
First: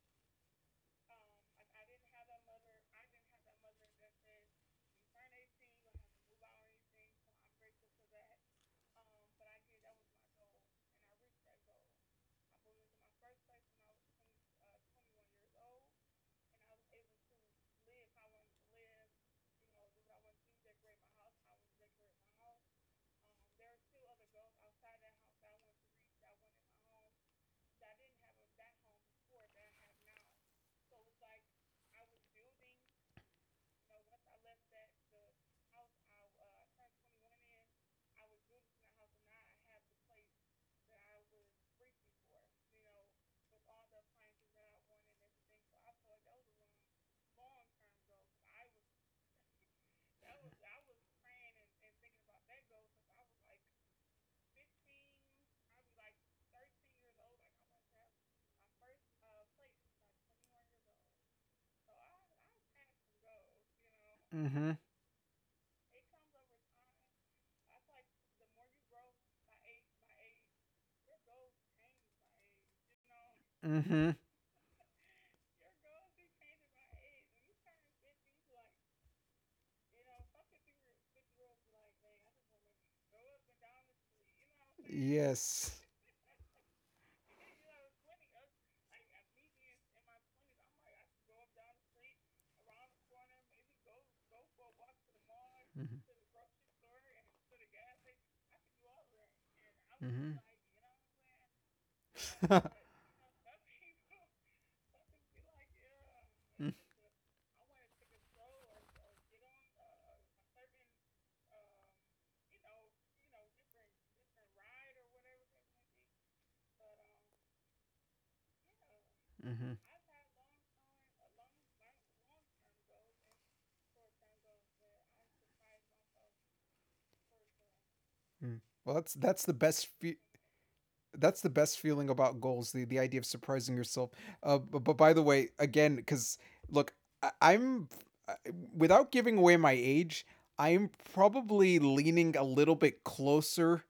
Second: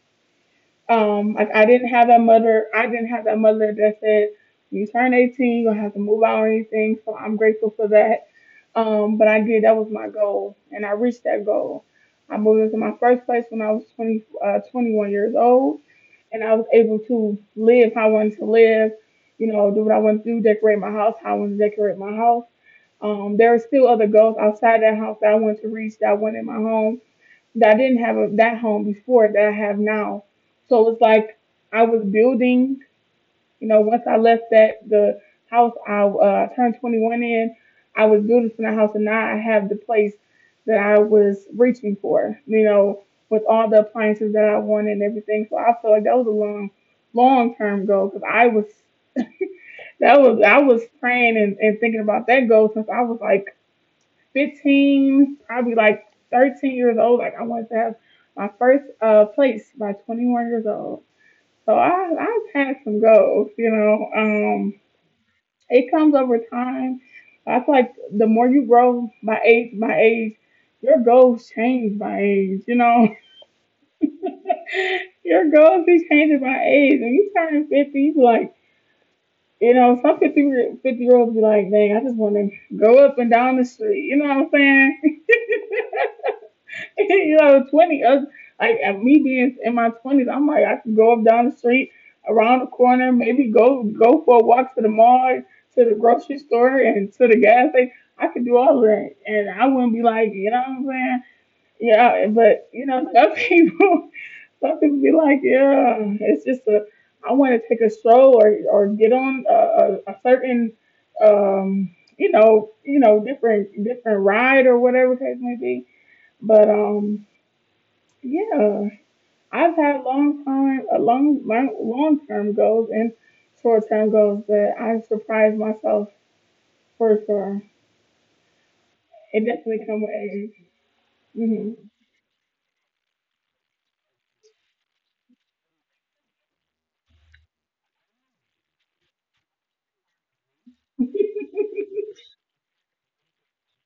Um, like I didn't have that mother. I didn't have that mother that said, "When you turn eighteen, you're going have to move out or anything." So I'm grateful for that. Um, but I did. That was my goal, and I reached that goal. I moved into my first place when I was twenty, uh, twenty one years old, and I was able to live how I wanted to live. You know, do what I wanted to do, decorate my house how I wanted to decorate my house. Um, there were still other goals outside that house that I wanted to reach, that I wanted in my home that I didn't have a, that home before that I have now. So it's like I was building, you know. Once I left that the house I uh, turned twenty one in, I was building from that house, and now I have the place that I was reaching for, you know, with all the appliances that I wanted and everything. So I feel like that was a long, long term goal because I was that was I was praying and and thinking about that goal since I was like fifteen, probably like thirteen years old. Like I wanted to have my first uh place by twenty one years old. So I I've had some goals, you know. Mhm. Um, it comes over time. I feel like the more you grow by age, by age, your goals change by age. You know, Mhm. your goals be changing by age. When you turn fifty, you be like, you know, some fifty year- year olds be like, dang, I just want to go up and down the street. You know what I'm saying? Yes. You know, twenty, us, like at me being in my twenties, I'm like, I can go up down the street, around the corner, maybe go go for a walk to the mall, to the Mhm. grocery store, and to the gas station. I could do all of that, and I wouldn't be Mhm. like, you know what I'm saying? Yeah, Mm, but, you know, some people, some people be like, yeah, it's mhm. just a, I want to take a stroll, or, or get on a, a, a certain, um, you know, you know, different different ride or whatever case may be. But um, yeah, I've had long time, a long, long term goals and short term goals that I surprised myself for sure. Mm. Well, that's that's It the best definitely come with that's the best feeling about goals, the the idea of surprising yourself. Uh but, but by the way, again, because look, I, i'm I- without giving away my age, I'm probably leaning a little bit closer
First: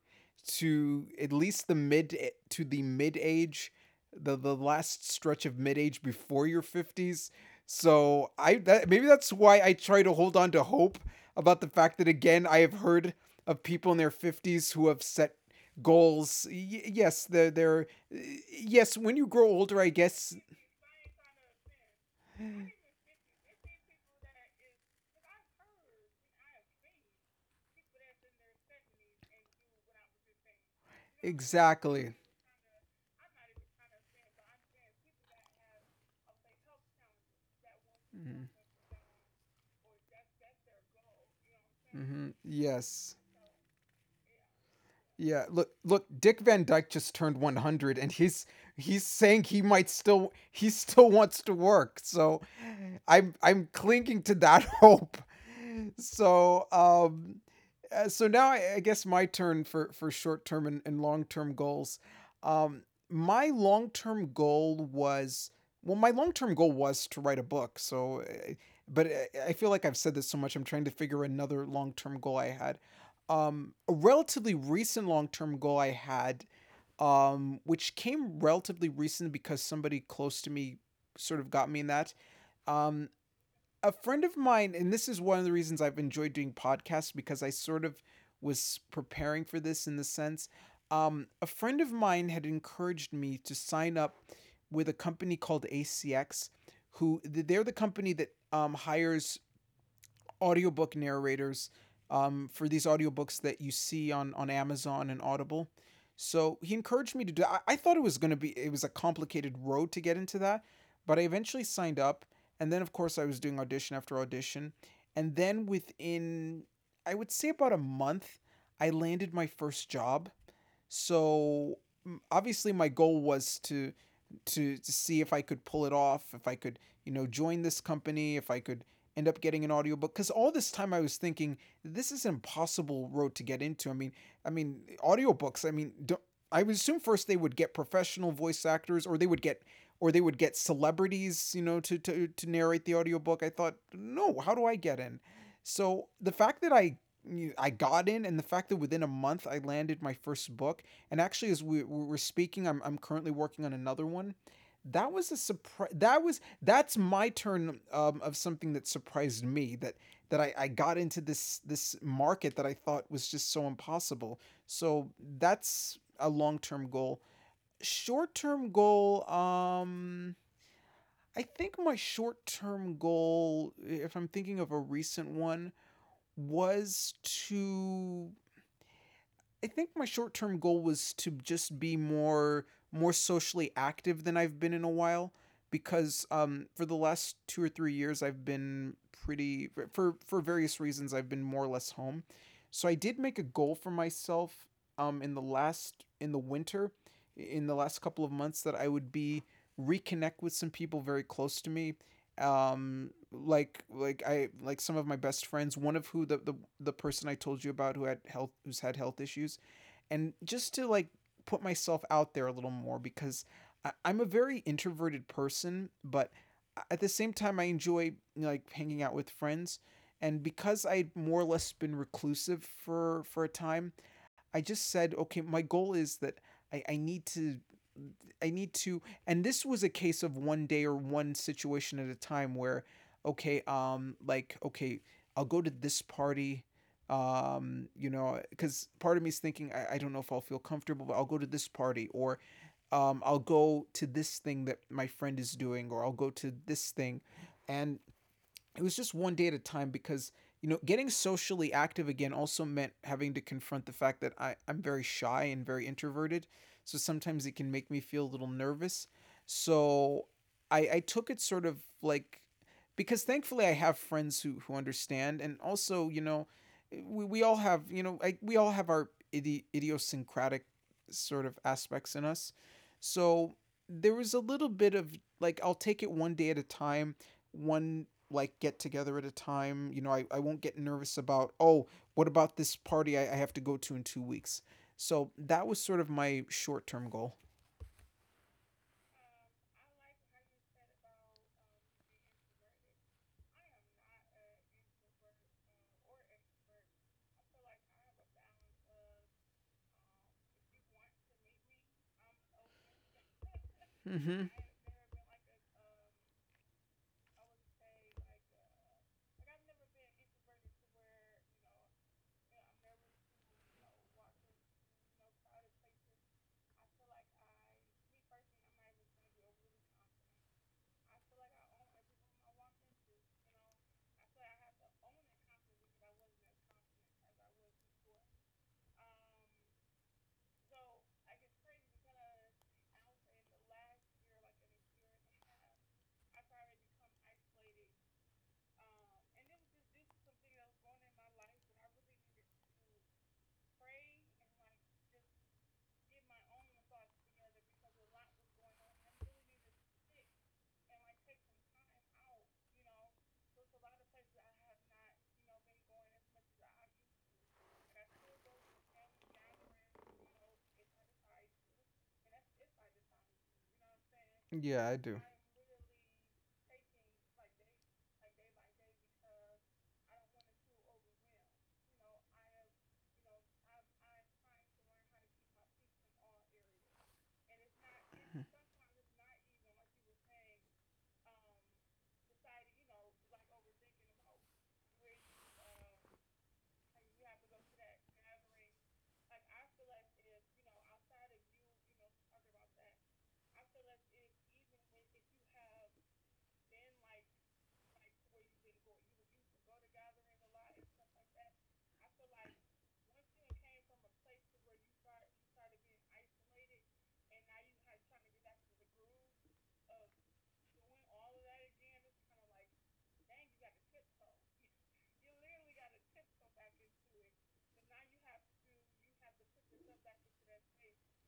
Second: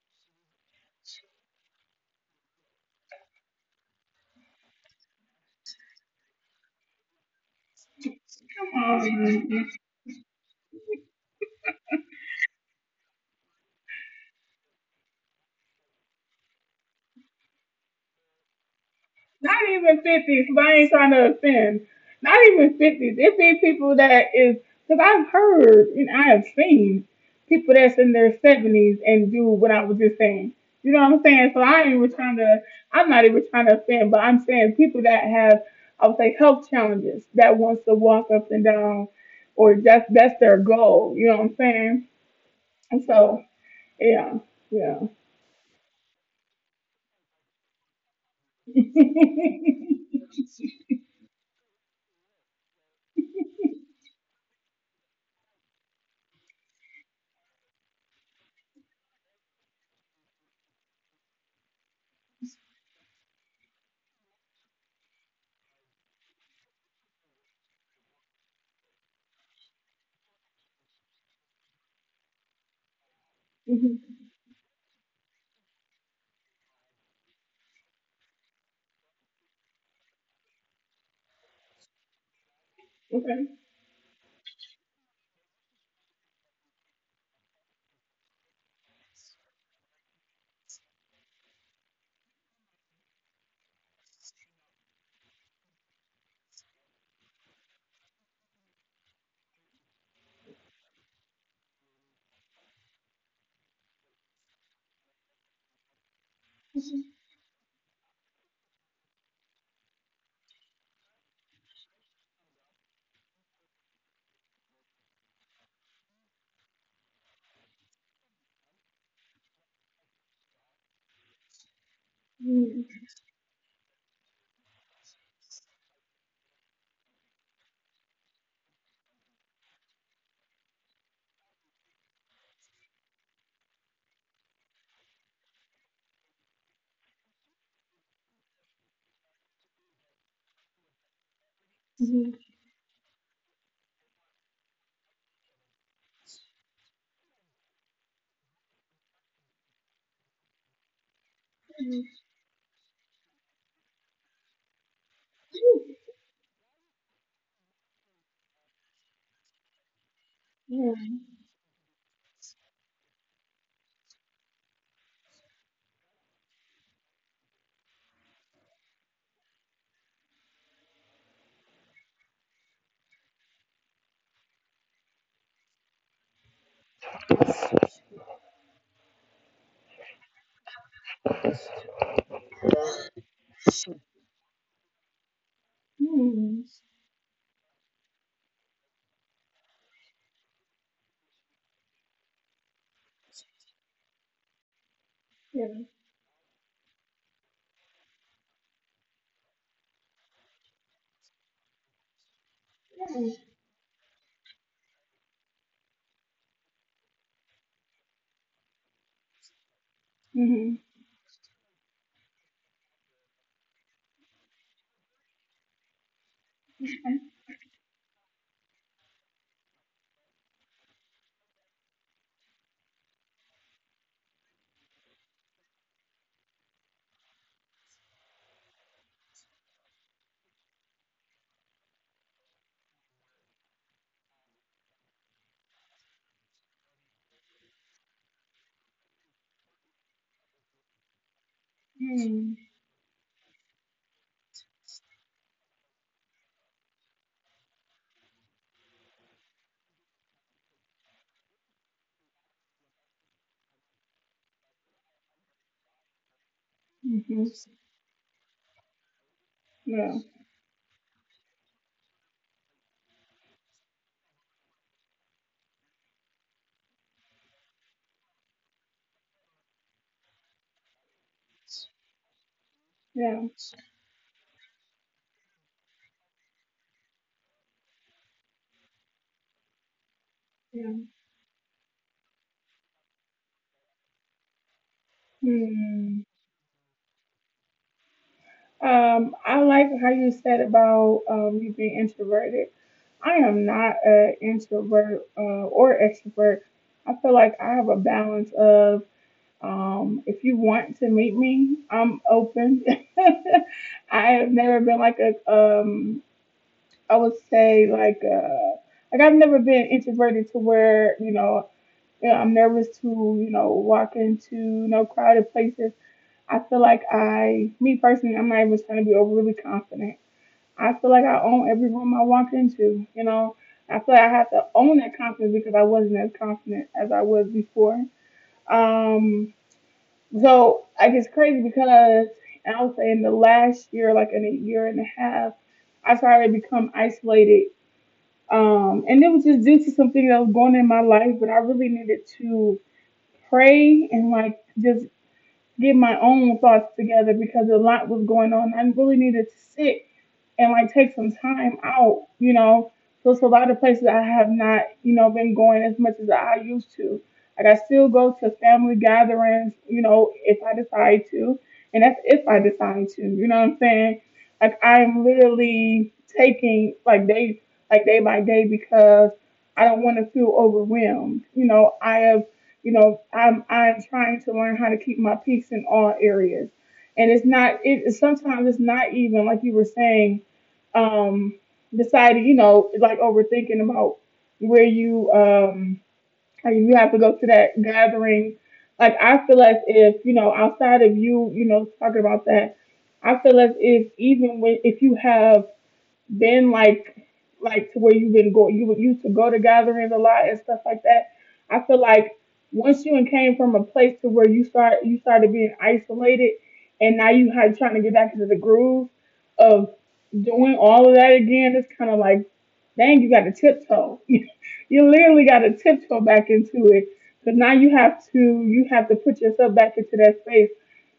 to at least the mid eh, to the mid age, the the last stretch of mid age before your fifties. So i that, maybe that's age. why I Hmm. try to hold on to hope about the fact that again I have heard of people in their fifties who have set goals. Y- yes, they're, they're yes, when you grow Not older, I even guess fifties, because I ain't trying to offend. Not even fifties. It be people that is, because I've heard and I have seen people that's in their seventies and do what I was just saying. You know what I'm saying? So I ain't even exactly. trying to, I'm not even trying to offend, but I'm saying people that have, I would say, health challenges that wants to walk up and down, or that's, that's their goal. You know what I'm saying? hmm And Yes. so, yeah, yeah. Yeah, look look Dick Van Dyke just turned one hundred and he's he's saying he might still he still wants to work. So I'm I'm clinging to that hope. So um Uh, so now I, I guess my turn for for short term and, and long term goals. Um, my long term goal was well, my long term goal was to write a book. So, uh, but I I feel like I've said this so much. I'm trying to figure another long term goal I had. Um, a relatively recent long term goal I had, um, which came relatively recent because somebody close to me sort of got me in that. Um, Okay. a friend of mine, and this is one of the reasons I've enjoyed doing podcasts because I sort of was preparing for this in the sense, um, a friend of mine had encouraged me to sign up with a company called A C X, who they're the company that um, hires audiobook narrators um, for these audiobooks that you see on, on Amazon and Audible. So he encouraged me to do that. I, I thought it was going to be, it was a complicated road to get into that, but I eventually signed up. And then, of course, I was doing audition after audition. And then within, I would say about a month, I landed my first job. So obviously my goal was to to, to see if I could pull it off, if I could, you know, join this company, if I could end up getting an audiobook, cuz all this time I was thinking this is an impossible road to get into. I mean, I mean audiobooks, I mean, don't, I would assume first they would get professional voice actors, or they would get or they would get celebrities, you know, to to to narrate the audiobook. I thought, "No, how do I get in?" So, the fact that I I got in, and the fact that within a month I landed my first book, and actually as we we- we're speaking, I'm I'm currently working on another one. That was a surprise. That was that's my turn um, of something that surprised me that that I, I Yeah. got into this this market that I thought was just so impossible. So that's a long term goal. Short term goal. Um, I think my short term goal, if I'm thinking of a recent one, was to I think my short term goal was to just be more more socially active than I've been in a while, because Mm. um, for the last two or three years I've been pretty, for for various reasons, I've been more or less home. So I did make a goal for myself um, in the Yeah. last in the winter, in the last couple of months, that I would be reconnect with some people very close to me, um like like I like some of my best friends, one of who the the, the person I told you about who had health, who's had health issues, and Mm. just to like put myself out there a little more, because I, I'm a very introverted person, but at the same time I enjoy like hanging out with friends. And because I'd more or less been reclusive for for a time, I just said, okay, my goal is that I, I need to I need to, and this was a case of one day or one situation at a time where okay, um like okay, I'll go to this party, um you know because part of me is thinking I, I don't know if I'll feel comfortable, but I'll go to this party or Mm. um I'll go to this thing that my friend is doing or I'll go to this thing, and it was just one day at a time, because you know getting socially active again also meant having to confront the fact that I, I'm very shy and very introverted, so sometimes Hmm. it can make me feel a little nervous. Yeah. So i I took it sort of like, because thankfully I have friends who who understand, and also you know we, we all have you know I, we all have our idi- idiosyncratic sort of aspects in us. Yeah. So there was a little bit of like I'll take it one day at a time, one like get together at a time. You know, I, I won't get Yeah. nervous about, oh, what about this party I, I have to go to in two weeks? So that was sort of Mhm. my short term goal. Um, I like how you said about um you being introverted. I am not an introvert uh, or extrovert. I feel like I have a balance of, um, if you want to meet me, I'm open. I Mm-hmm. have never been like a, um, I would say like a, like I've never been introverted to where, you know, you know, I'm nervous to, you know, walk into, you know, crowded places. I feel like I, me personally, I'm not even trying to be overly confident. I feel like I own every room I walk into, you know. I feel like I have to own that confidence because I wasn't as confident as I was before. Um, so like it's crazy because I would say in the last year, like in a year and a half, I started to become isolated. Um, and it was just due to some things that was going on in my life, but I really needed to pray and like just get my own thoughts together because a lot was going on. I really needed to sit and like take some time out, you know. So it's a lot of places I have not, you know, been going as much as I used to. Like I still go to family gatherings, you know, if I decide to. And that's if I decide to, you know what I'm saying? Like Yeah, I do. I'm literally taking like day like day by day because I don't want to feel overwhelmed. You know, I have, you know, I'm I'm trying to learn how to keep my peaks in all areas. And it's not it sometimes it's not even like you were saying, um, decided, you know, like overthinking about where you, um, how you have to go to that gathering. Like I feel as if, you know, outside of you, you know, talking about that, I feel as if even when if you have been like like to where you been go you would used to go to gatherings a lot and stuff like that. I feel like once you came from a place to where you start you started being isolated, and now you had trying to get back into the groove of doing all of that again, it's kind of like, dang, you got to tiptoe. You literally got to tiptoe back into it. But now you have to you have to put yourself back into that space,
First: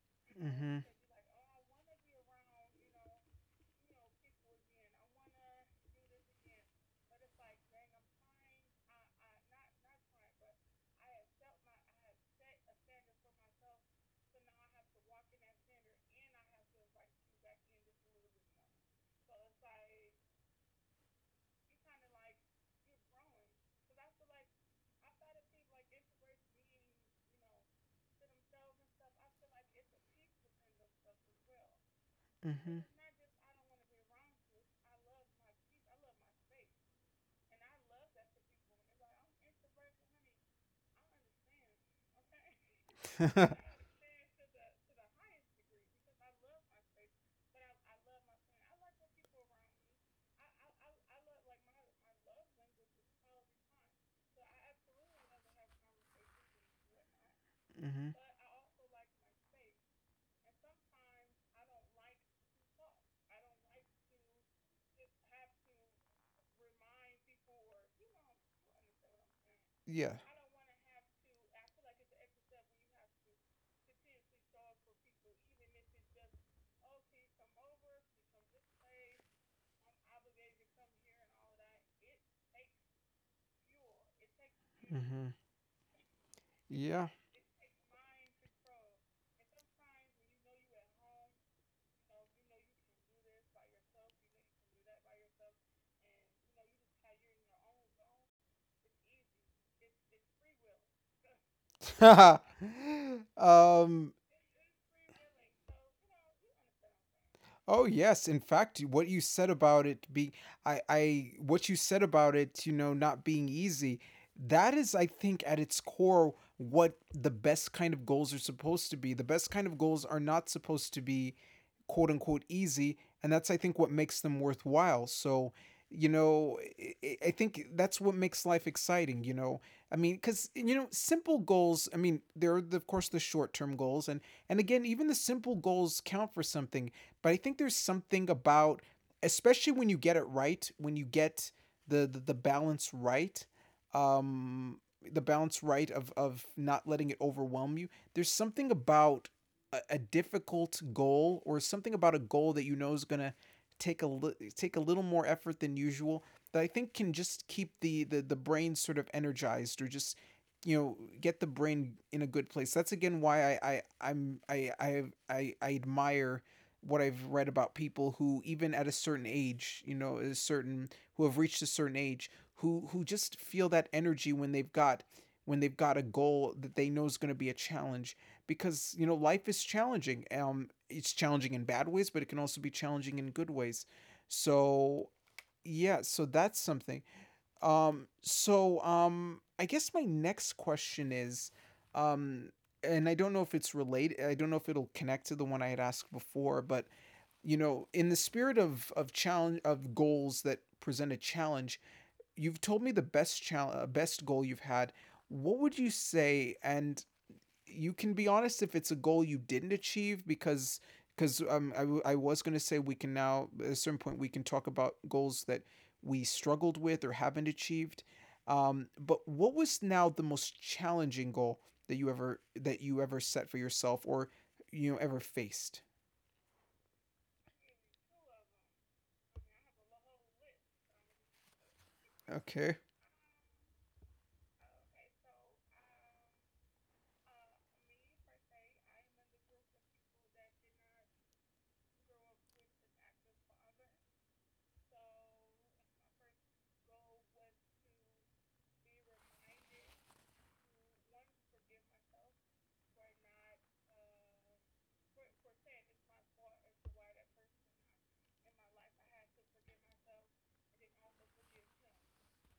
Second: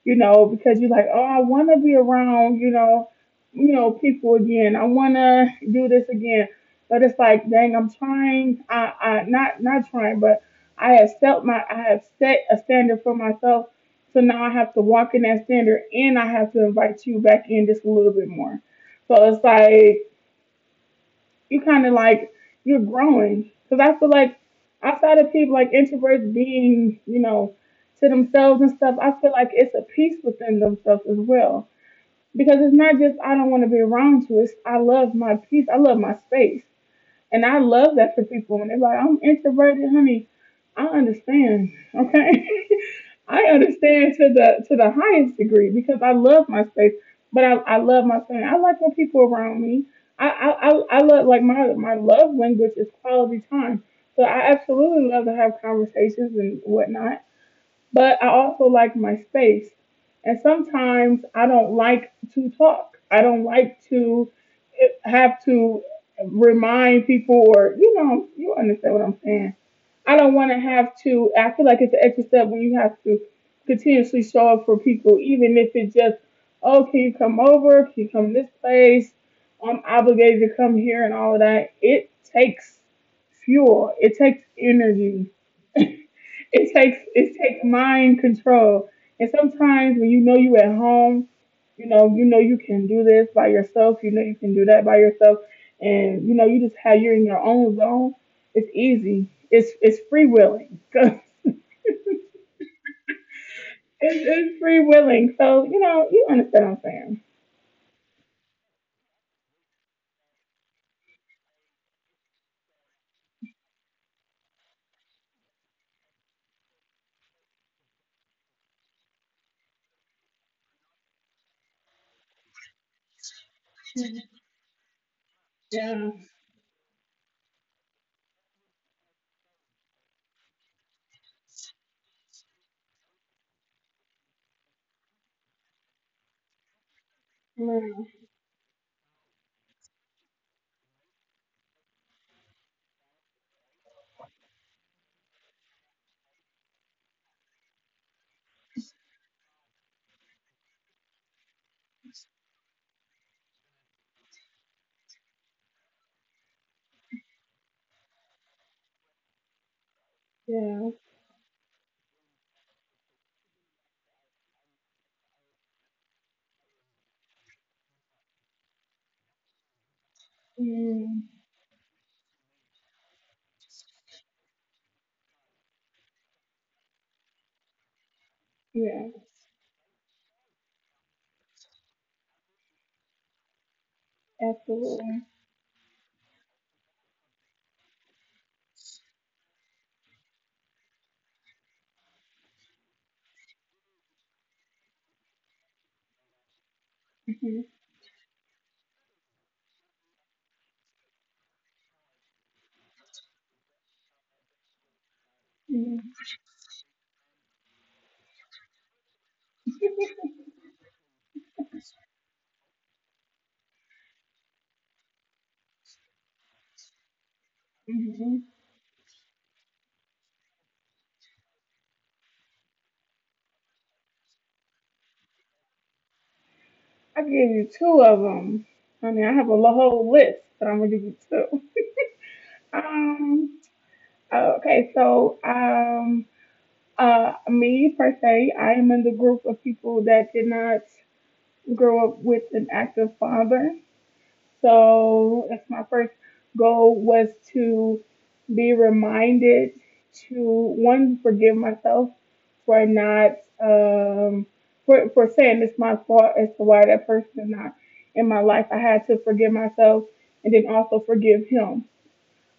you know, Mm-hmm. because you're like, oh, I want to be around, you know you know, people again. I want to do this again. But it's like, dang, I'm trying. I, I not not trying, but I have set my I have set a standard for myself. So now I have to walk in that standard, and I have to invite you back in just a little bit more. So it's like you kind of like you're growing because I feel like outside of people like introverts being, you know, to themselves and stuff, I feel like it's a peace within themselves as well, because it's Mm-hmm. not just I don't want to be around you. It's I love my peace. I love my space, and I love that for people. When they're like, "I'm introverted, honey," I understand. Okay, I understand to the to the highest degree because I love my space, but I, I love my family. I like when people around me. I I, I I love like my my love language is quality time. So I absolutely love to have conversations and whatnot, Mm-hmm. but I also like my space. And sometimes I don't like to talk. I don't like to eh, have to remind people, or, you know, you understand what I'm saying. Yeah. I don't want to have to, I feel like it's an extra step when you have to continuously show up for people, even if it's just, oh, can you come over? Can you come to this place? I'm obligated to come here and all of that. It takes fuel, it takes Mm-hmm. energy. It takes Yeah. it takes mind control. And sometimes when you know you at home, you know, you know you can do this by yourself, you know you can do that by yourself, and you know, you just have you're in your own zone, it's easy. It's it's free willing. it's, um it's free willing. So, you know, you understand what I'm saying. Oh yes, in fact, what you said about it being I I what you said about it, you know, not being easy, that is I think at its core what the best kind of goals are supposed to be. The best kind of goals are not supposed to be quote unquote easy, and that's I think what makes them worthwhile. So, you Yeah. know, I, I I think that's what makes life exciting, you know. I mean, cuz you know, simple goals, I mean, there are the, of course the short-term goals, and and again, even the simple goals count for something, but I think there's No, something about, especially when you get it right, when you get the the, the balance right, um, the balance right of of not letting it overwhelm you. There's something about a, a difficult goal, or something about a goal that you know is gonna take a li- take a little more effort than usual, that I think can just keep the the the brain sort of energized, or just you yeah. know get the brain in a good place. That's again why I I I'm I I I, I admire what I've read about people who even at a certain age, you know, a certain who Mm, have reached a certain age, who who just feel that energy when they've got when they've got a goal that they know is going to be a challenge, because you yeah. know life is challenging. Um, it's challenging in bad ways, but it can also be challenging in good ways. So Absolutely. yeah, so that's something. Um, so um, I guess my next question is, um, and I don't know if it's related. I don't know if it'll connect to the one I had asked before, but you know in the spirit of of challenge, of goals that present a challenge, you've told me the best challenge best goal you've had. What would you Hmm. say, and you can be honest if it's a goal you didn't achieve, because because um, I, w- I was going to say we can now at a certain point we can talk about goals that we struggled with or haven't achieved, Hmm. um, but what was now the most challenging goal that you ever that you ever set for yourself or you know ever faced? I can give you two of them. I mean, I have a whole list, but I'm gonna give you two. Okay. Um. Okay. So, um, uh, me per se, I am in the group of people that did not grow up with an active father. So that's my first goal was to be reminded to one forgive myself for not um for for saying it's my fault as to why that person is not in my life. I had to forgive myself and then also forgive him,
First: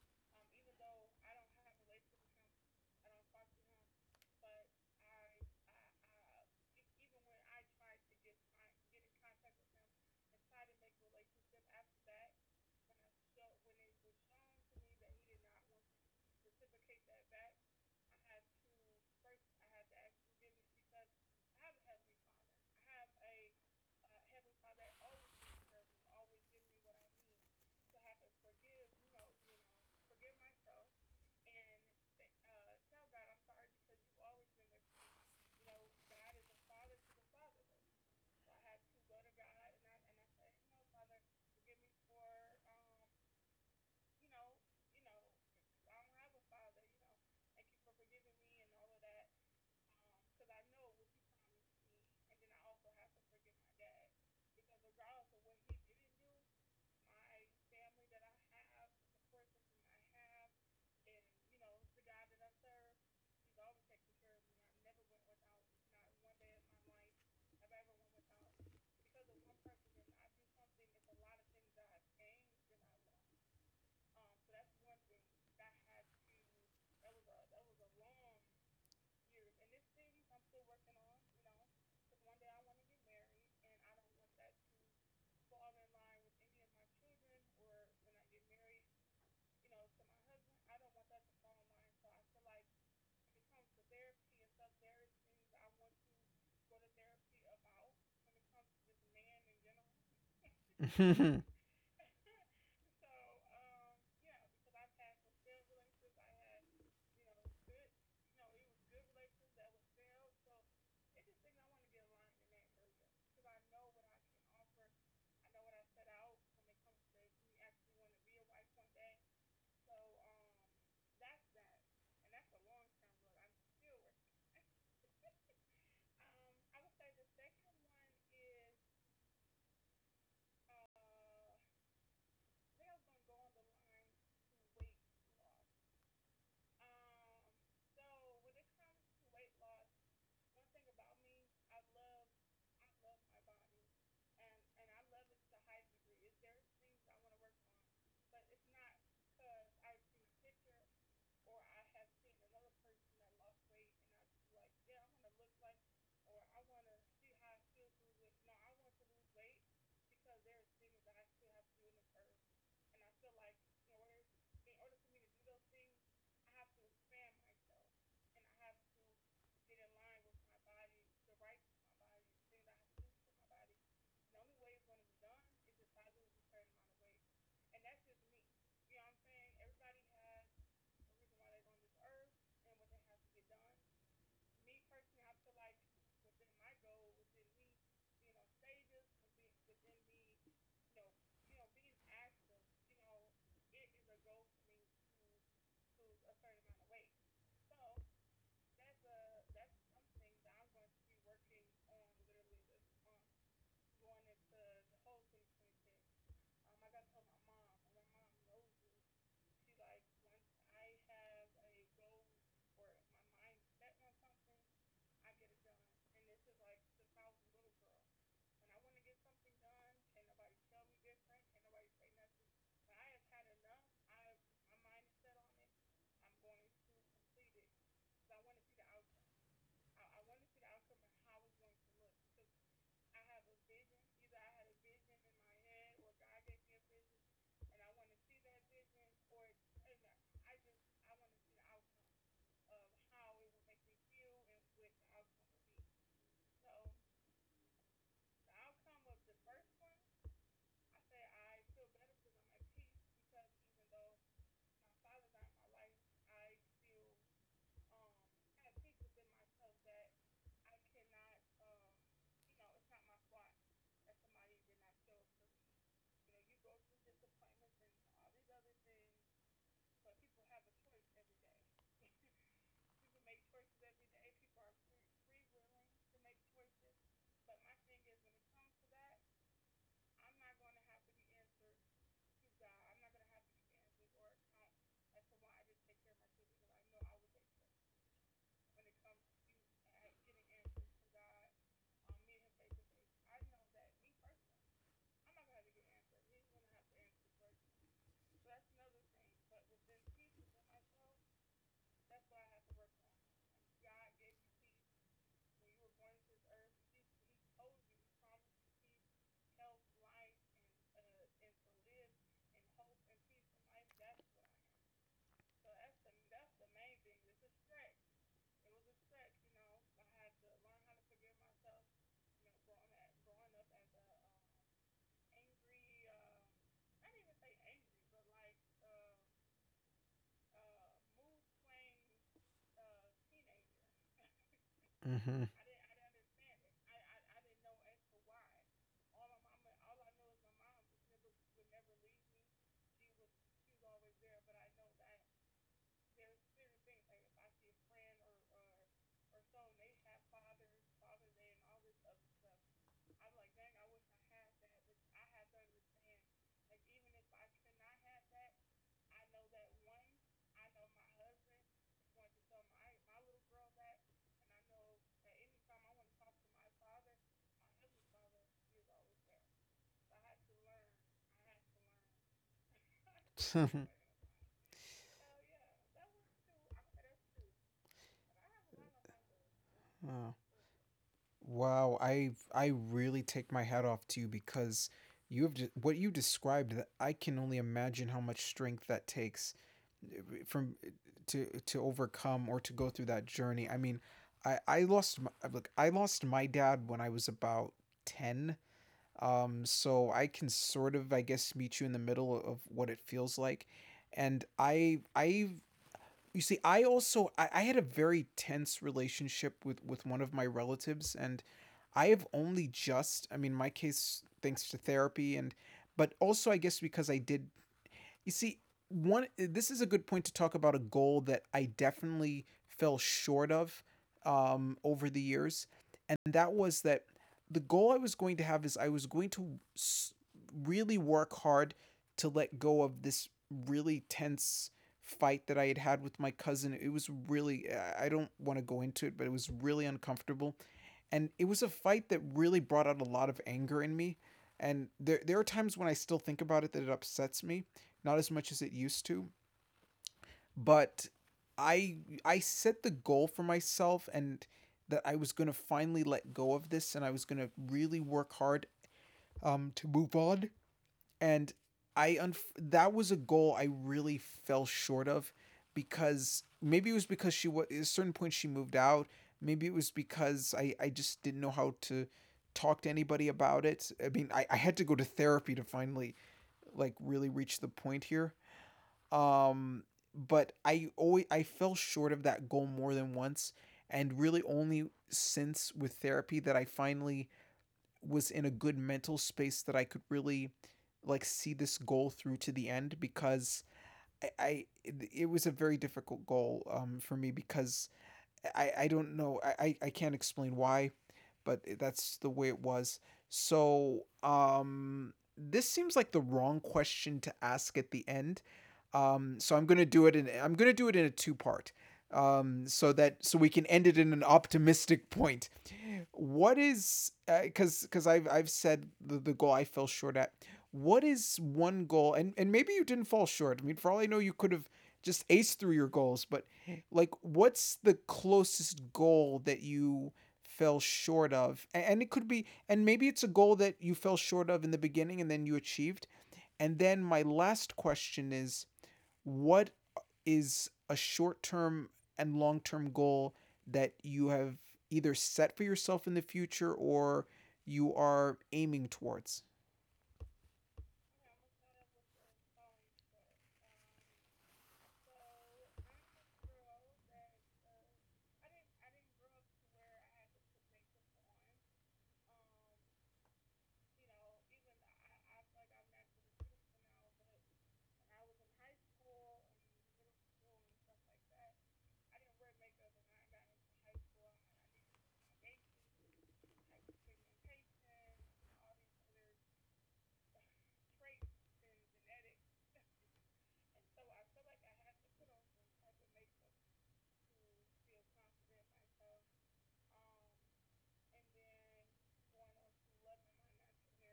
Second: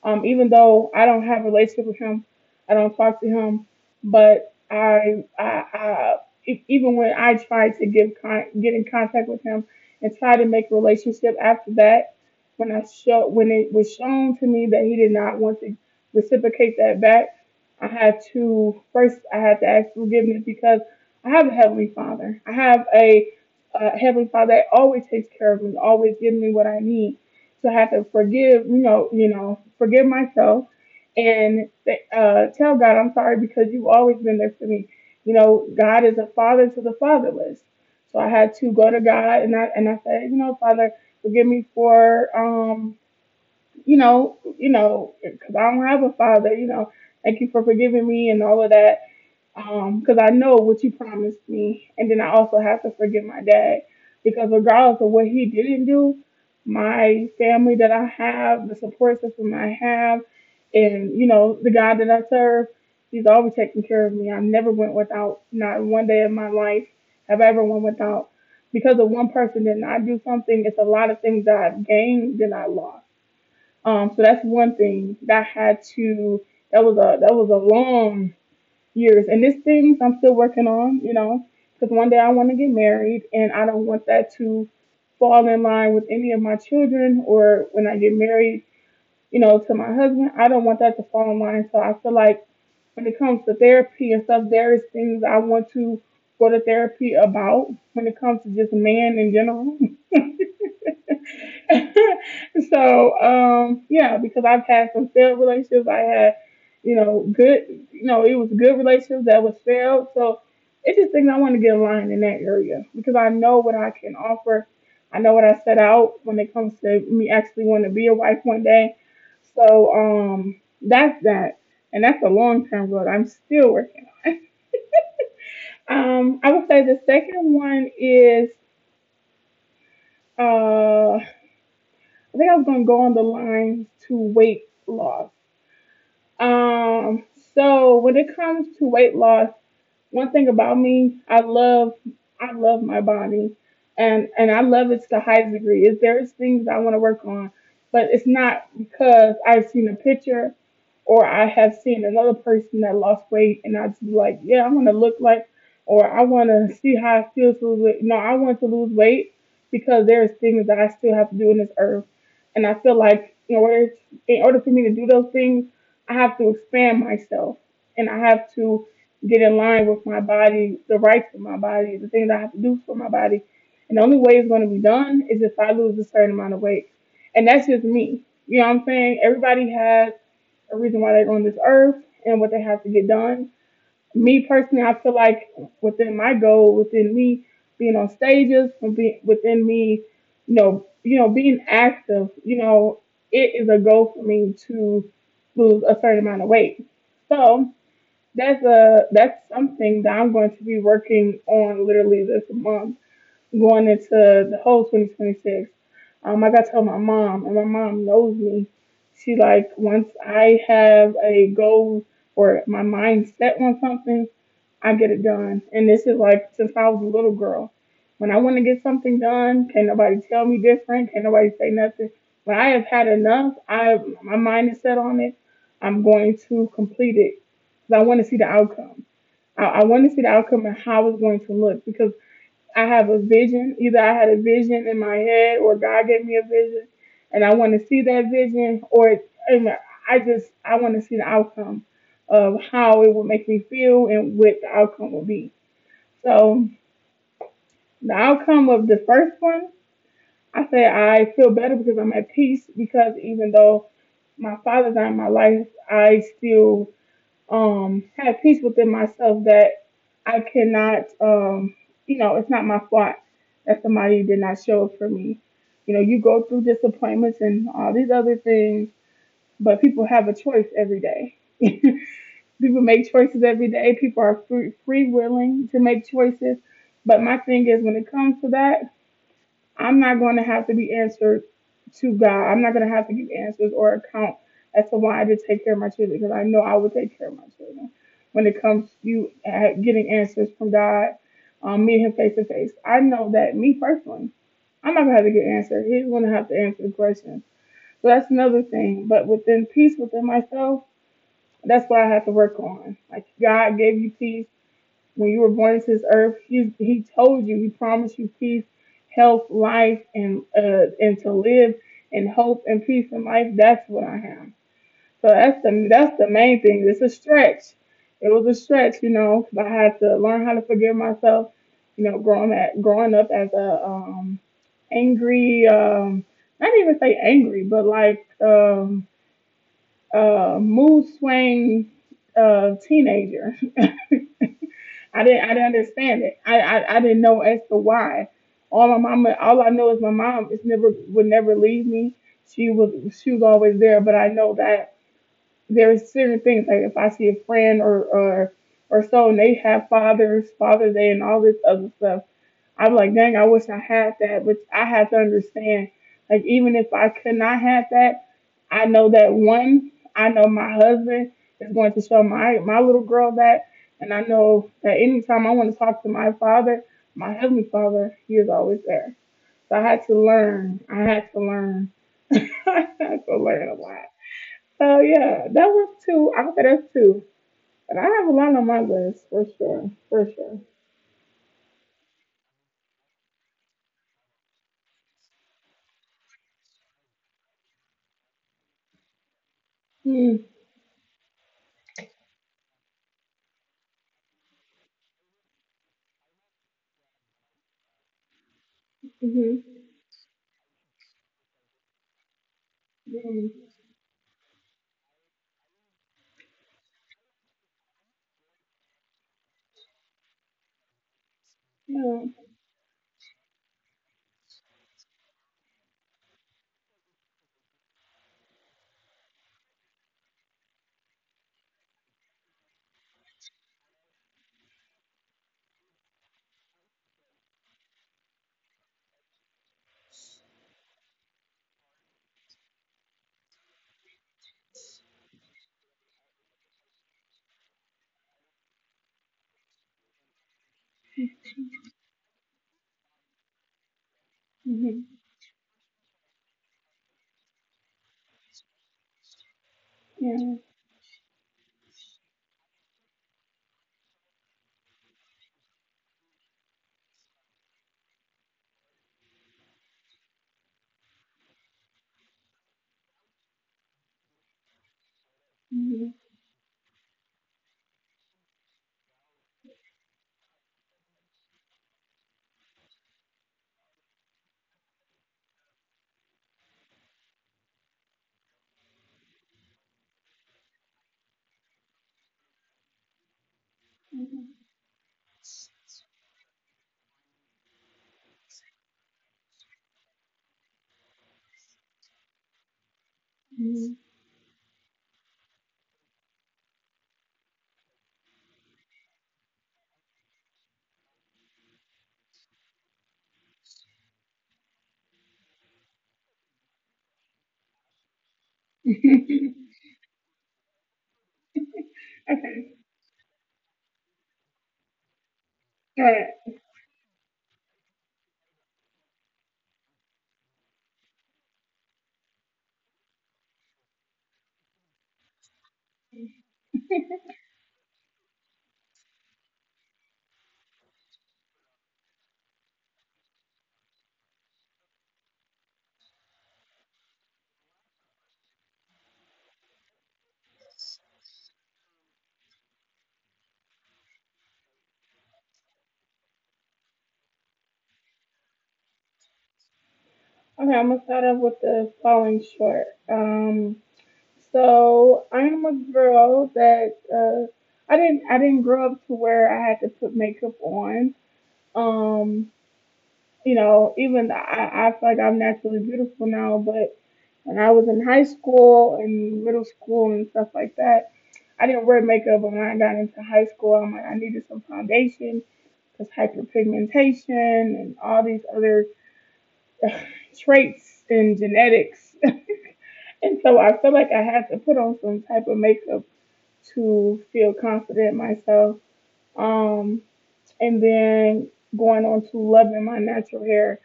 um, even though I don't have a relationship with him, I don't talk to him, but I, I, I e- even when I tried to give con- get in contact with him and try to make a relationship after that, when I show when it was shown to me that he did not want to reciprocate that back, I had to first I had to ask forgiveness because I have a heavenly Father. I have a uh, heavenly Father that always takes care of me, always gives me what I need. So I had to forgive, you know, you know, forgive myself and, uh, tell God I'm sorry because you've always been there for me. You know, God is a father to the fatherless. So I had to go to God and I and I said, you know, Father, forgive me for um, you know, you know, because I don't have a father. You know, thank you for forgiving me and all of that because I know what you promised me. And then I also have to forgive my dad because, regardless of what he didn't do, my family that I have, the support system I have, and you know, the God that I serve, he's always taking care of me. I never went without, not one day of my life have I ever went without. Because of one person did not do something, it's a lot of things that I've gained that I lost. Um, so that's one thing that I had to. That was a that was a long years. And these things I'm still working on, you know, because one day I want to get married and I don't want that to fall in line with any of my children or when I get married, you know, to my husband. I don't want that to fall in line. So I feel like when it comes to therapy and stuff, there is things I want to go to therapy about when it comes to just man in general. So um yeah, because I've had some failed relationships, I had, you know, good, you know, it was good relationships that was failed. So it's just things I want to get aligned in that area because I know what I can offer, I know what I set out when it comes to me actually wanting to be a wife one day. So um that's that, and that's a long term road I'm still working. um I would say the second one is, uh I think I was gonna go on the lines to weight loss. Um, so when it comes to weight loss, one thing about me, I love I love my body, and and I love it to the highest degree. If there's things that I want to work on, but it's not because I've seen a picture or I have seen another person that lost weight and I just be like, yeah, I want to look like or I want to see how it feels to lose weight. No, I want to lose weight because there's things that I still have to do in this earth, and I feel like in order in order for me to do those things, I have to expand myself and I have to get in line with my body, the rights of my body, the things I have to do for my body. And the only way it's going to be done is if I lose a certain amount of weight. And that's just me. You know what I'm saying? Everybody has a reason why they're on this earth and what they have to get done. Me personally, I feel like within my goal, within me being on stages, within within me, you know, you know, being active, you know, it is a goal for me to lose a certain amount of weight. So that's a that's something that I'm going to be working on literally this month, going into the whole twenty twenty-six. Um, I got to tell my mom, and my mom knows me. She like once I have a goal or my mind set on something, I get it done. And this is like since I was a little girl. When I want to get something done, can't nobody tell me different. Can't nobody say nothing. When I have had enough, I my mind is set on it. I'm going to complete it because I want to see the outcome. I, I want to see the outcome and how it's going to look because I have a vision. Either I had a vision in my head or God gave me a vision and I want to see that vision or I just I want to see the outcome of how it will make me feel and what the outcome will be. So the outcome of the first one, I say I feel better because I'm at peace because even though my father's not in my life, I still um had peace within myself that I cannot um you know, it's not my fault that somebody did not show up for me. You know, you go through disappointments and all these other things, but people have a choice every day. People make choices every day. People are free, free willing to make choices. But my thing is, when it comes to that, I'm not going to have to be answered to God. I'm not going to have to give answers or account as to why I did take care of my children because I know I would take care of my children. When it comes to you uh, getting answers from God, um, meeting Him face to face, I know that me personally, I'm not going to have to get answered. He's going to have to answer the questions. So that's another thing. But within peace within myself, that's what I have to work on. Like God gave you peace when you were born into this earth, he he told you, he promised you peace, health, life, and, uh, and to live in hope and peace and life. That's what I have. So that's the that's the main thing. It's a stretch. It was a stretch, you know, because I had to learn how to forgive myself. You know, growing at growing up as a, um, angry, um, not even say angry, but like, um, uh, mood swing, uh, teenager. I Mm-hmm. didn't I didn't understand it. I, I, I didn't know as to why. All my mama all I know is my mom is never would never leave me. She was she was always there, but I know that there's certain things like if I see a friend or or or so and they have fathers, Father's Day and all this other stuff. I'm like, dang, I wish I had that. But I have to understand, like, even if I could not have that, I know that one, I know my husband is going to show my, my little girl that. And I know that anytime I want to talk to my father, my heavenly father, he is always there. So I had to learn. I had to learn. I had to learn a lot. So yeah, that was two. I said that's two. But I have a lot on my list for sure. For Oh. sure. Wow, I I really take my hat off to you, because you have de- what you described. That I can only imagine how much strength that takes, eh, Mm-hmm. from eh, to to overcome or to go through that journey. I mean, I I lost my, look. I lost my dad when I was about ten. Um, Mm-hmm. so I can sort of, I guess, meet you in the middle of what it feels Mm-hmm. like, and I I you see, I also, I, I had a very tense relationship with with one of my relatives, and I have Yeah. only just, I mean, my case thanks to therapy and but also I guess because I did, you see, one this is a good point to talk about a goal that I definitely fell short of um, over the years, and that was that the goal I was going to have is I was going to s- really work hard to let go of this really tense fight that I had had with my cousin. It was really, I I don't want to go into it, but it was really uncomfortable, and it was a fight that really brought out a lot of anger in me, and there Mhm. there are times when I still think about it that it upsets me, not as much as it used to, Yeah. but I I set the goal for myself and that I was going to finally let go of this, and I was going to really work hard um to move on, and I unf- that was a goal I really fell short of Mhm. because maybe it was because she was, at a certain point, she moved out. Maybe it was because I I just didn't know how to talk to anybody about it. I mean, I, I had to go to therapy to finally like really reach the point here. Um, but I always, I fell short of that goal more than once, and really Mhm. only since with therapy that I finally was in a good mental space that I could really like see this goal through to the end. Because Mhm. I, I it was a very difficult goal um for me because I, I don't know. I, I, can't explain why, but that's the way it was. So, um, this seems like the wrong question to ask at the end. Um, so I'm gonna do it in I'm gonna do it in a two part. Um, so Okay. that, so we can end it in an optimistic point. All right. What Okay, is, because because I've I've said the, the goal I fell short at. What is one goal? and and maybe you didn't fall short. I mean, for all I know, you could have just aced through your goals, but like what's the closest goal that you fell short of? And it could be, and maybe it's a goal that you fell short of in the beginning and then you achieved. And then my last question is, what is a short-term and long-term goal that you have either set for yourself in the future or you are aiming towards? I'm gonna start off with the falling short. Um, so I'm a girl that, uh, I didn't I didn't grow up to where I had to put makeup on. Um, you know, even I, I feel like I'm naturally beautiful now, but when I was in high school and middle school and stuff like that, I didn't wear makeup. But when I got into high school, I'm like I needed some foundation because hyperpigmentation and all these other traits in genetics. And so I feel like I had to put on some type of makeup to feel confident myself. Um, and then going on to loving my natural hair.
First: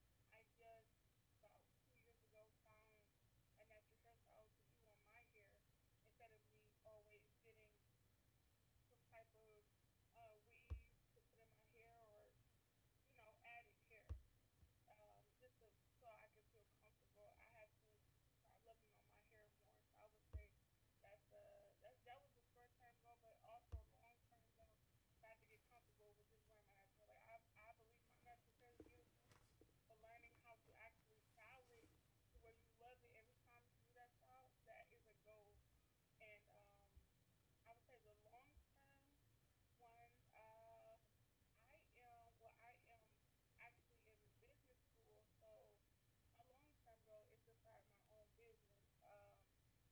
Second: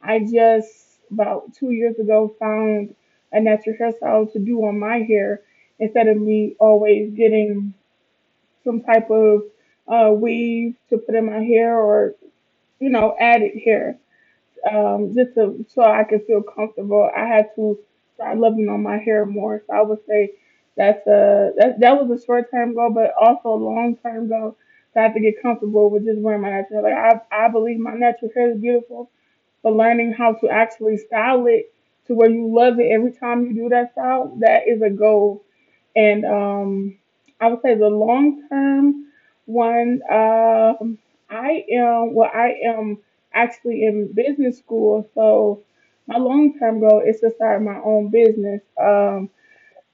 I just about two years ago found a natural hairstyle to do on my hair instead of me always getting some type of, uh, weave to put in my hair or, you know, added hair, um, just to, so I could feel comfortable. I had to start loving on my hair more. So I would say that's a that that was a short term goal, but also a long term goal. So I have to get comfortable with just wearing my natural hair. Like I I believe my natural hair is beautiful, but learning how to actually style it to where you love it every time you do that style, that is a goal. And um, I would say the long term one, um, I am, well, I am actually in business school. So my long term goal is to start my own business. Um,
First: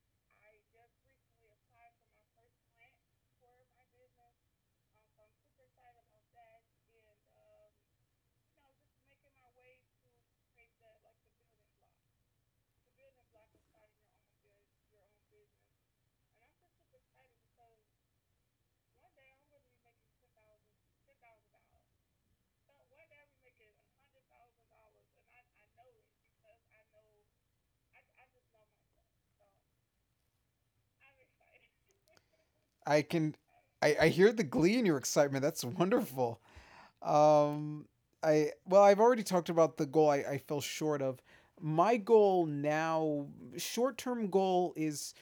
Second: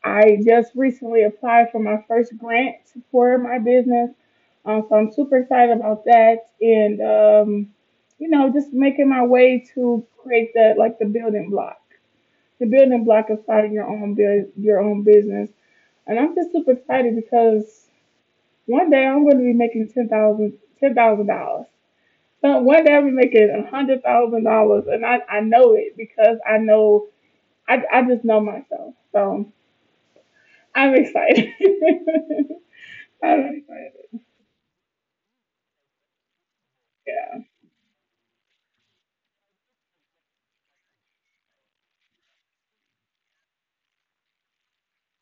I just recently applied for my first grant for my business. Um, so I'm super excited about that. And, um, you know, just making my way to create that like the building block. The building block of starting your own, bu- your own business. And I'm just super excited because one day I'm going to be making ten thousand dollars, ten thousand dollars. So one day I'll be making a hundred thousand dollars, and I I know it because I know I I just know myself. So I'm excited. I can, I'm I, I excited. hear the glee in your excitement. That's wonderful. Yeah. Um, I well, I've already talked about the goal I, I fell short of. My goal now, short term goal, is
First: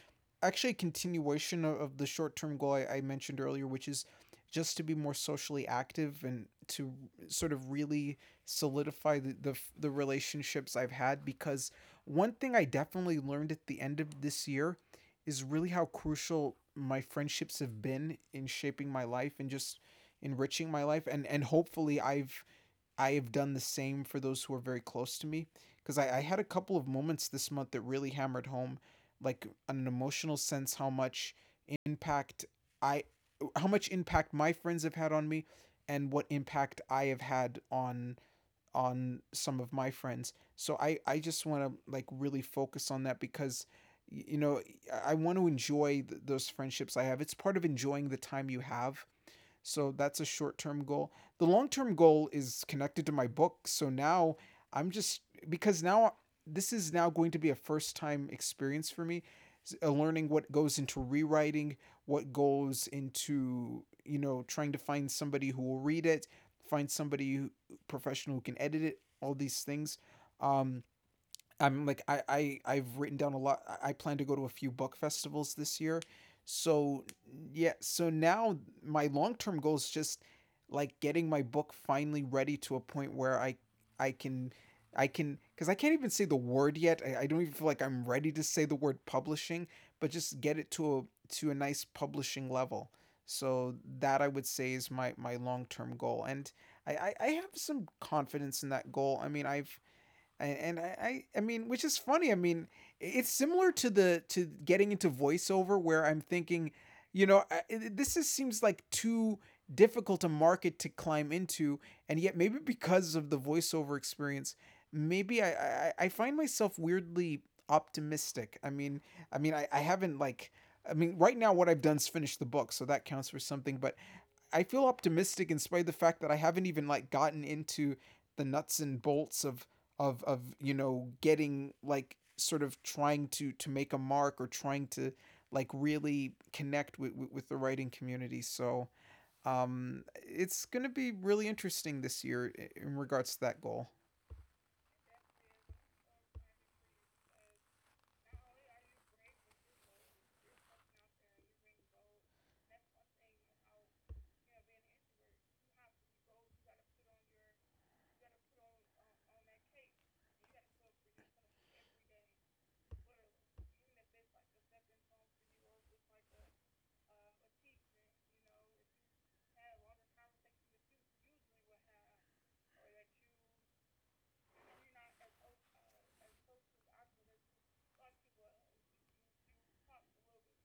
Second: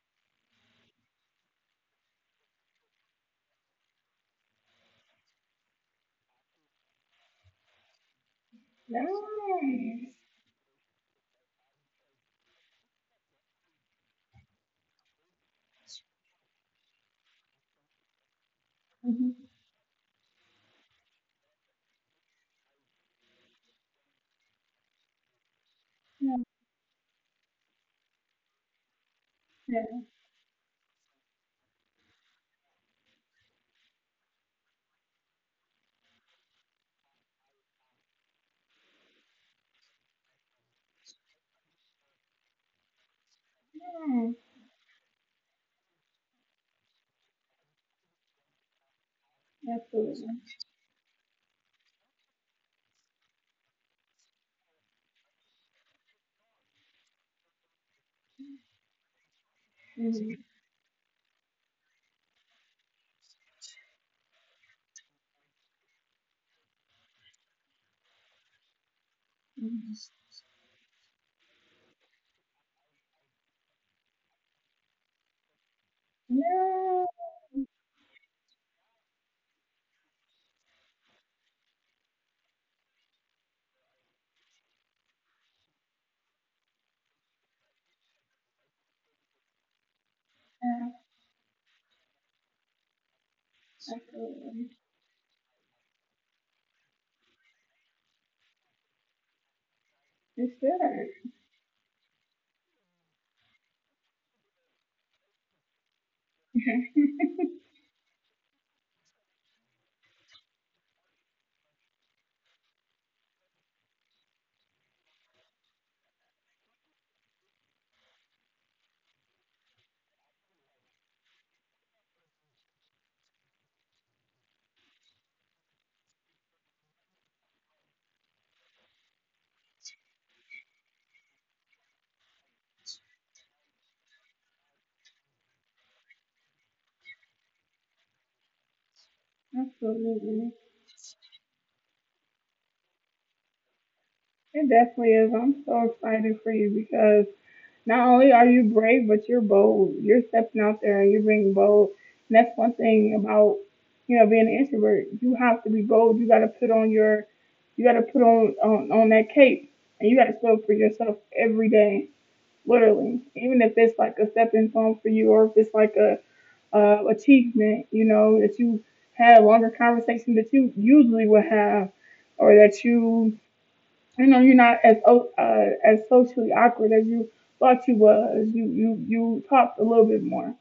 actually a continuation of, of the short term goal I, I mentioned earlier, which is just to be more socially active and to sort of really solidify the, the, the Nice. relationships I've had. Because one thing I definitely learned at the end of this year is really how crucial my friendships have been in shaping my life Mhm. and just enriching my life, and and hopefully i've i've done the same for those who are very close to me, because I, I Yeah. had a couple of moments this month that really hammered home like on an Yeah. emotional sense how much impact I how much impact my friends have had on me, and what impact I have had on on some of my friends. So i i just want to like really focus on that because, you Yeah. know, I want to enjoy th- those friendships I have. It's part of enjoying the time you have. So that's a Absolutely. short term goal. The long term goal is connected to my book. So now I'm just, because now this is now going to be a first time experience for me, uh, learning what Mhm. goes into rewriting, what goes into, you know, trying to find somebody who will read it, find somebody who, professional who can edit it, all these things. Mhm. Um, I'm like I, I I've written down a lot. I- I plan to go to a few book festivals this year. So Yeah. yeah, so now my long-term goal is just like getting my book finally ready to a point where I I can, I can, because I can't even say the word yet. I, I don't even feel like I'm ready to say the word publishing, but just get it to Yeah. a to a nice publishing level. So that I would say Absolutely. is my my long-term goal. And I, I, I have some confidence in that goal. I mean I've and, It's and good. I, I I mean, which is funny. I mean, it's similar to the to getting into voiceover where I'm thinking, you know, I, this, is, seems like too difficult a market to climb into, and yet maybe because of the voiceover experience, maybe I I, I find myself weirdly optimistic. I mean, I mean, I, I haven't like. I mean, right now, what I've done is finish the book, so that counts for something. But I feel optimistic in spite of the fact that I haven't even like gotten into the nuts and bolts of of of you know getting, like, sort of trying to to make a mark, or trying to like really connect with with, with the writing community. So um, Absolutely. it's gonna be really interesting this year in regards to that goal. It definitely is. I'm so excited for you because not only are you brave, but you're bold. You're stepping out there and you're being bold. And that's one thing about, you know, being an introvert. You have to be bold. You got to put on your, you got to put on, on, on that cape and you got to show up for yourself every day, literally. Even if it's like a stepping stone for you or if it's like a, uh, achievement, you know, that you had a longer conversation that you usually would have or that you you know, you're not as, uh, as socially awkward as you thought you was, you you you talked a little bit more.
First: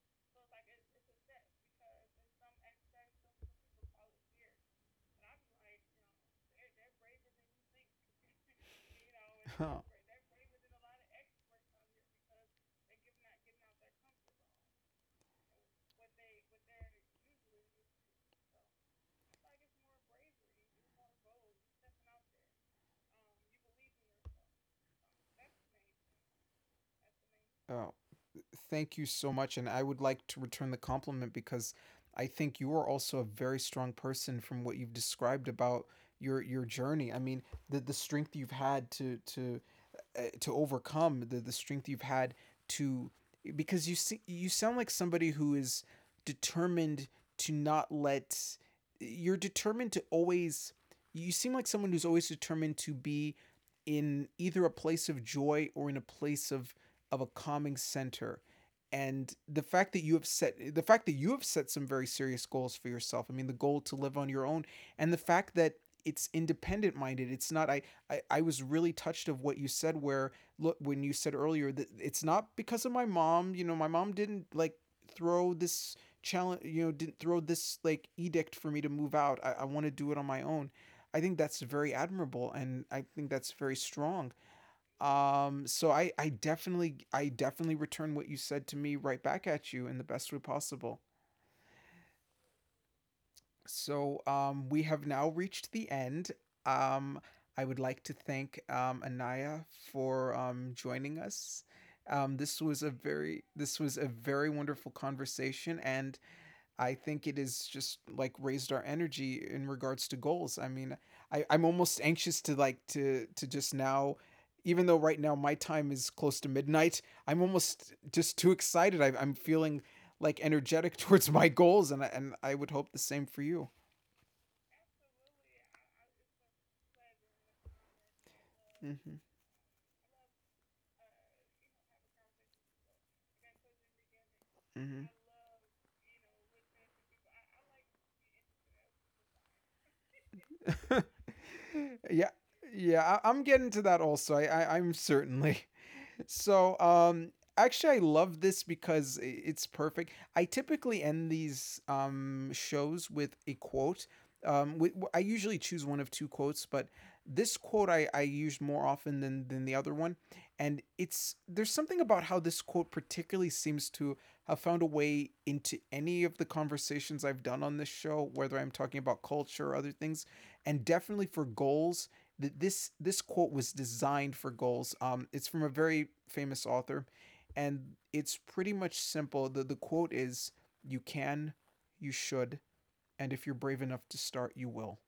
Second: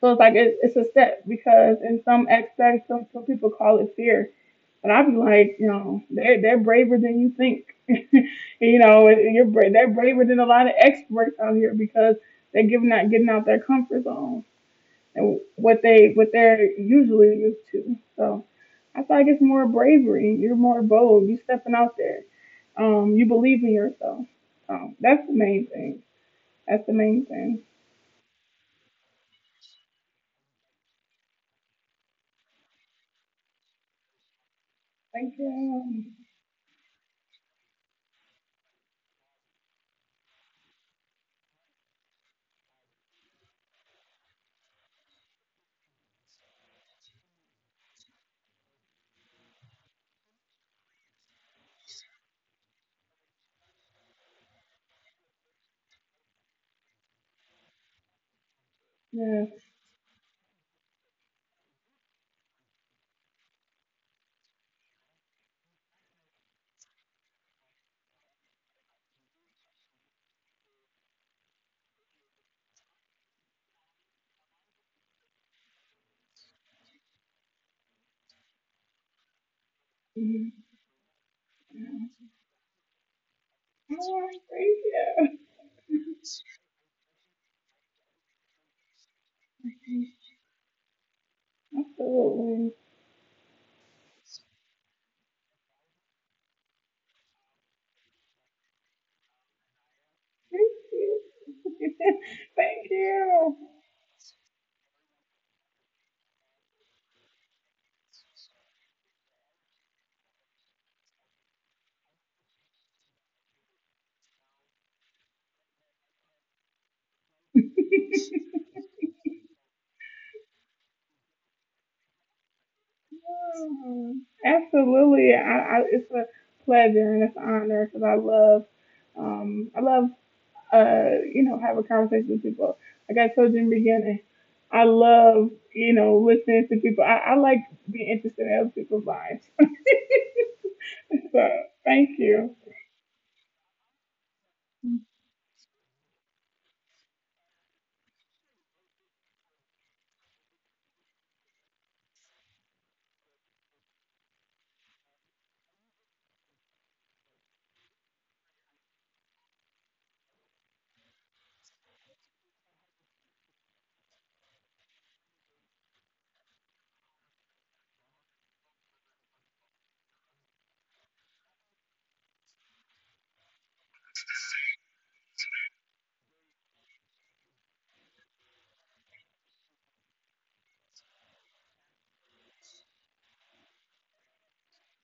So it's like it, it's a step because in some aspects some, some people call it fear, but I'd be like, you know, they're, they're braver than you think. You know, and you're bra- oh, they're braver than a lot of experts out here because they're giving out getting out their comfort zone and what they what they're usually used to. So I feel like it's more bravery. You're more bold. You are stepping out there. Um, you believe in yourself. Um, that's the main thing. That's the main thing. thank you so much. And I would like to return the compliment because I think you are also a very strong person from what you've Thank described about you. your your journey. I mean, the the strength you've had to to uh, to overcome, the the strength you've had to, because you see, you sound like somebody who is determined to not let, you're determined to always, you seem like someone who's always determined to be in either a place of joy or in a place of of a calming center. And Yes. the fact that you have set the fact that you have set some very serious goals for yourself. I mean, the goal to live on your own and the fact that it's independent minded. It's not i I, I was really touched of what you said where, look, when you said earlier that it's not because of my mom, you know, my mom didn't like throw this challenge, you know, didn't throw this like edict for me to move out. i, I want to do it on my Mhm. own. I think that's very admirable and I think that's very All strong. right, thank you. Um so i i definitely i definitely return what you said to me right back at you in the best way possible. Absolutely. So um, we have now reached the end. Um, I would like to thank um, Anaya for um, Thank joining you. us. Um, this was a Thank very, you. this was a very wonderful conversation, and I think it is just like raised our energy in regards to goals. I mean, I, I'm almost anxious to like to to just now, even though right now my time is close to midnight, I'm almost just too excited. I, I'm feeling like energetic towards my goals, and I, and I would hope the same for you. Mm. Absolutely. I, I, it's a pleasure and it's an honor because I love, Mm-hmm. um, I love uh, you know, have a conversation with people. Like I told you in the beginning, I love, you know, listening to people. I, I like being interested in other people's lives. Mm-hmm. So thank yeah, you. yeah. I, I'm getting to that also. I, I I'm certainly. So, um, actually, I love this because i- it's perfect. I typically end these um, shows with a quote. Um, wi- w- I usually choose one of two quotes, but this quote I, I used more often than, than the other one. And it's there's something about how this quote particularly seems to have found a way into any of the conversations I've done on this show, whether I'm talking about culture or other things, and definitely for goals, this this quote was designed for goals. Um, it's from a very famous author, and it's pretty much simple. the The quote is, "You can, you should, and if you're brave enough to start, you will."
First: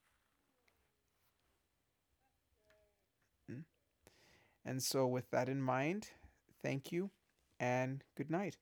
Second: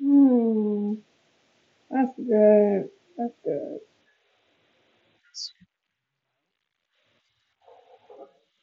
Hmm, that's good. That's Mm. good. And so, with that in mind, thank you, and good night.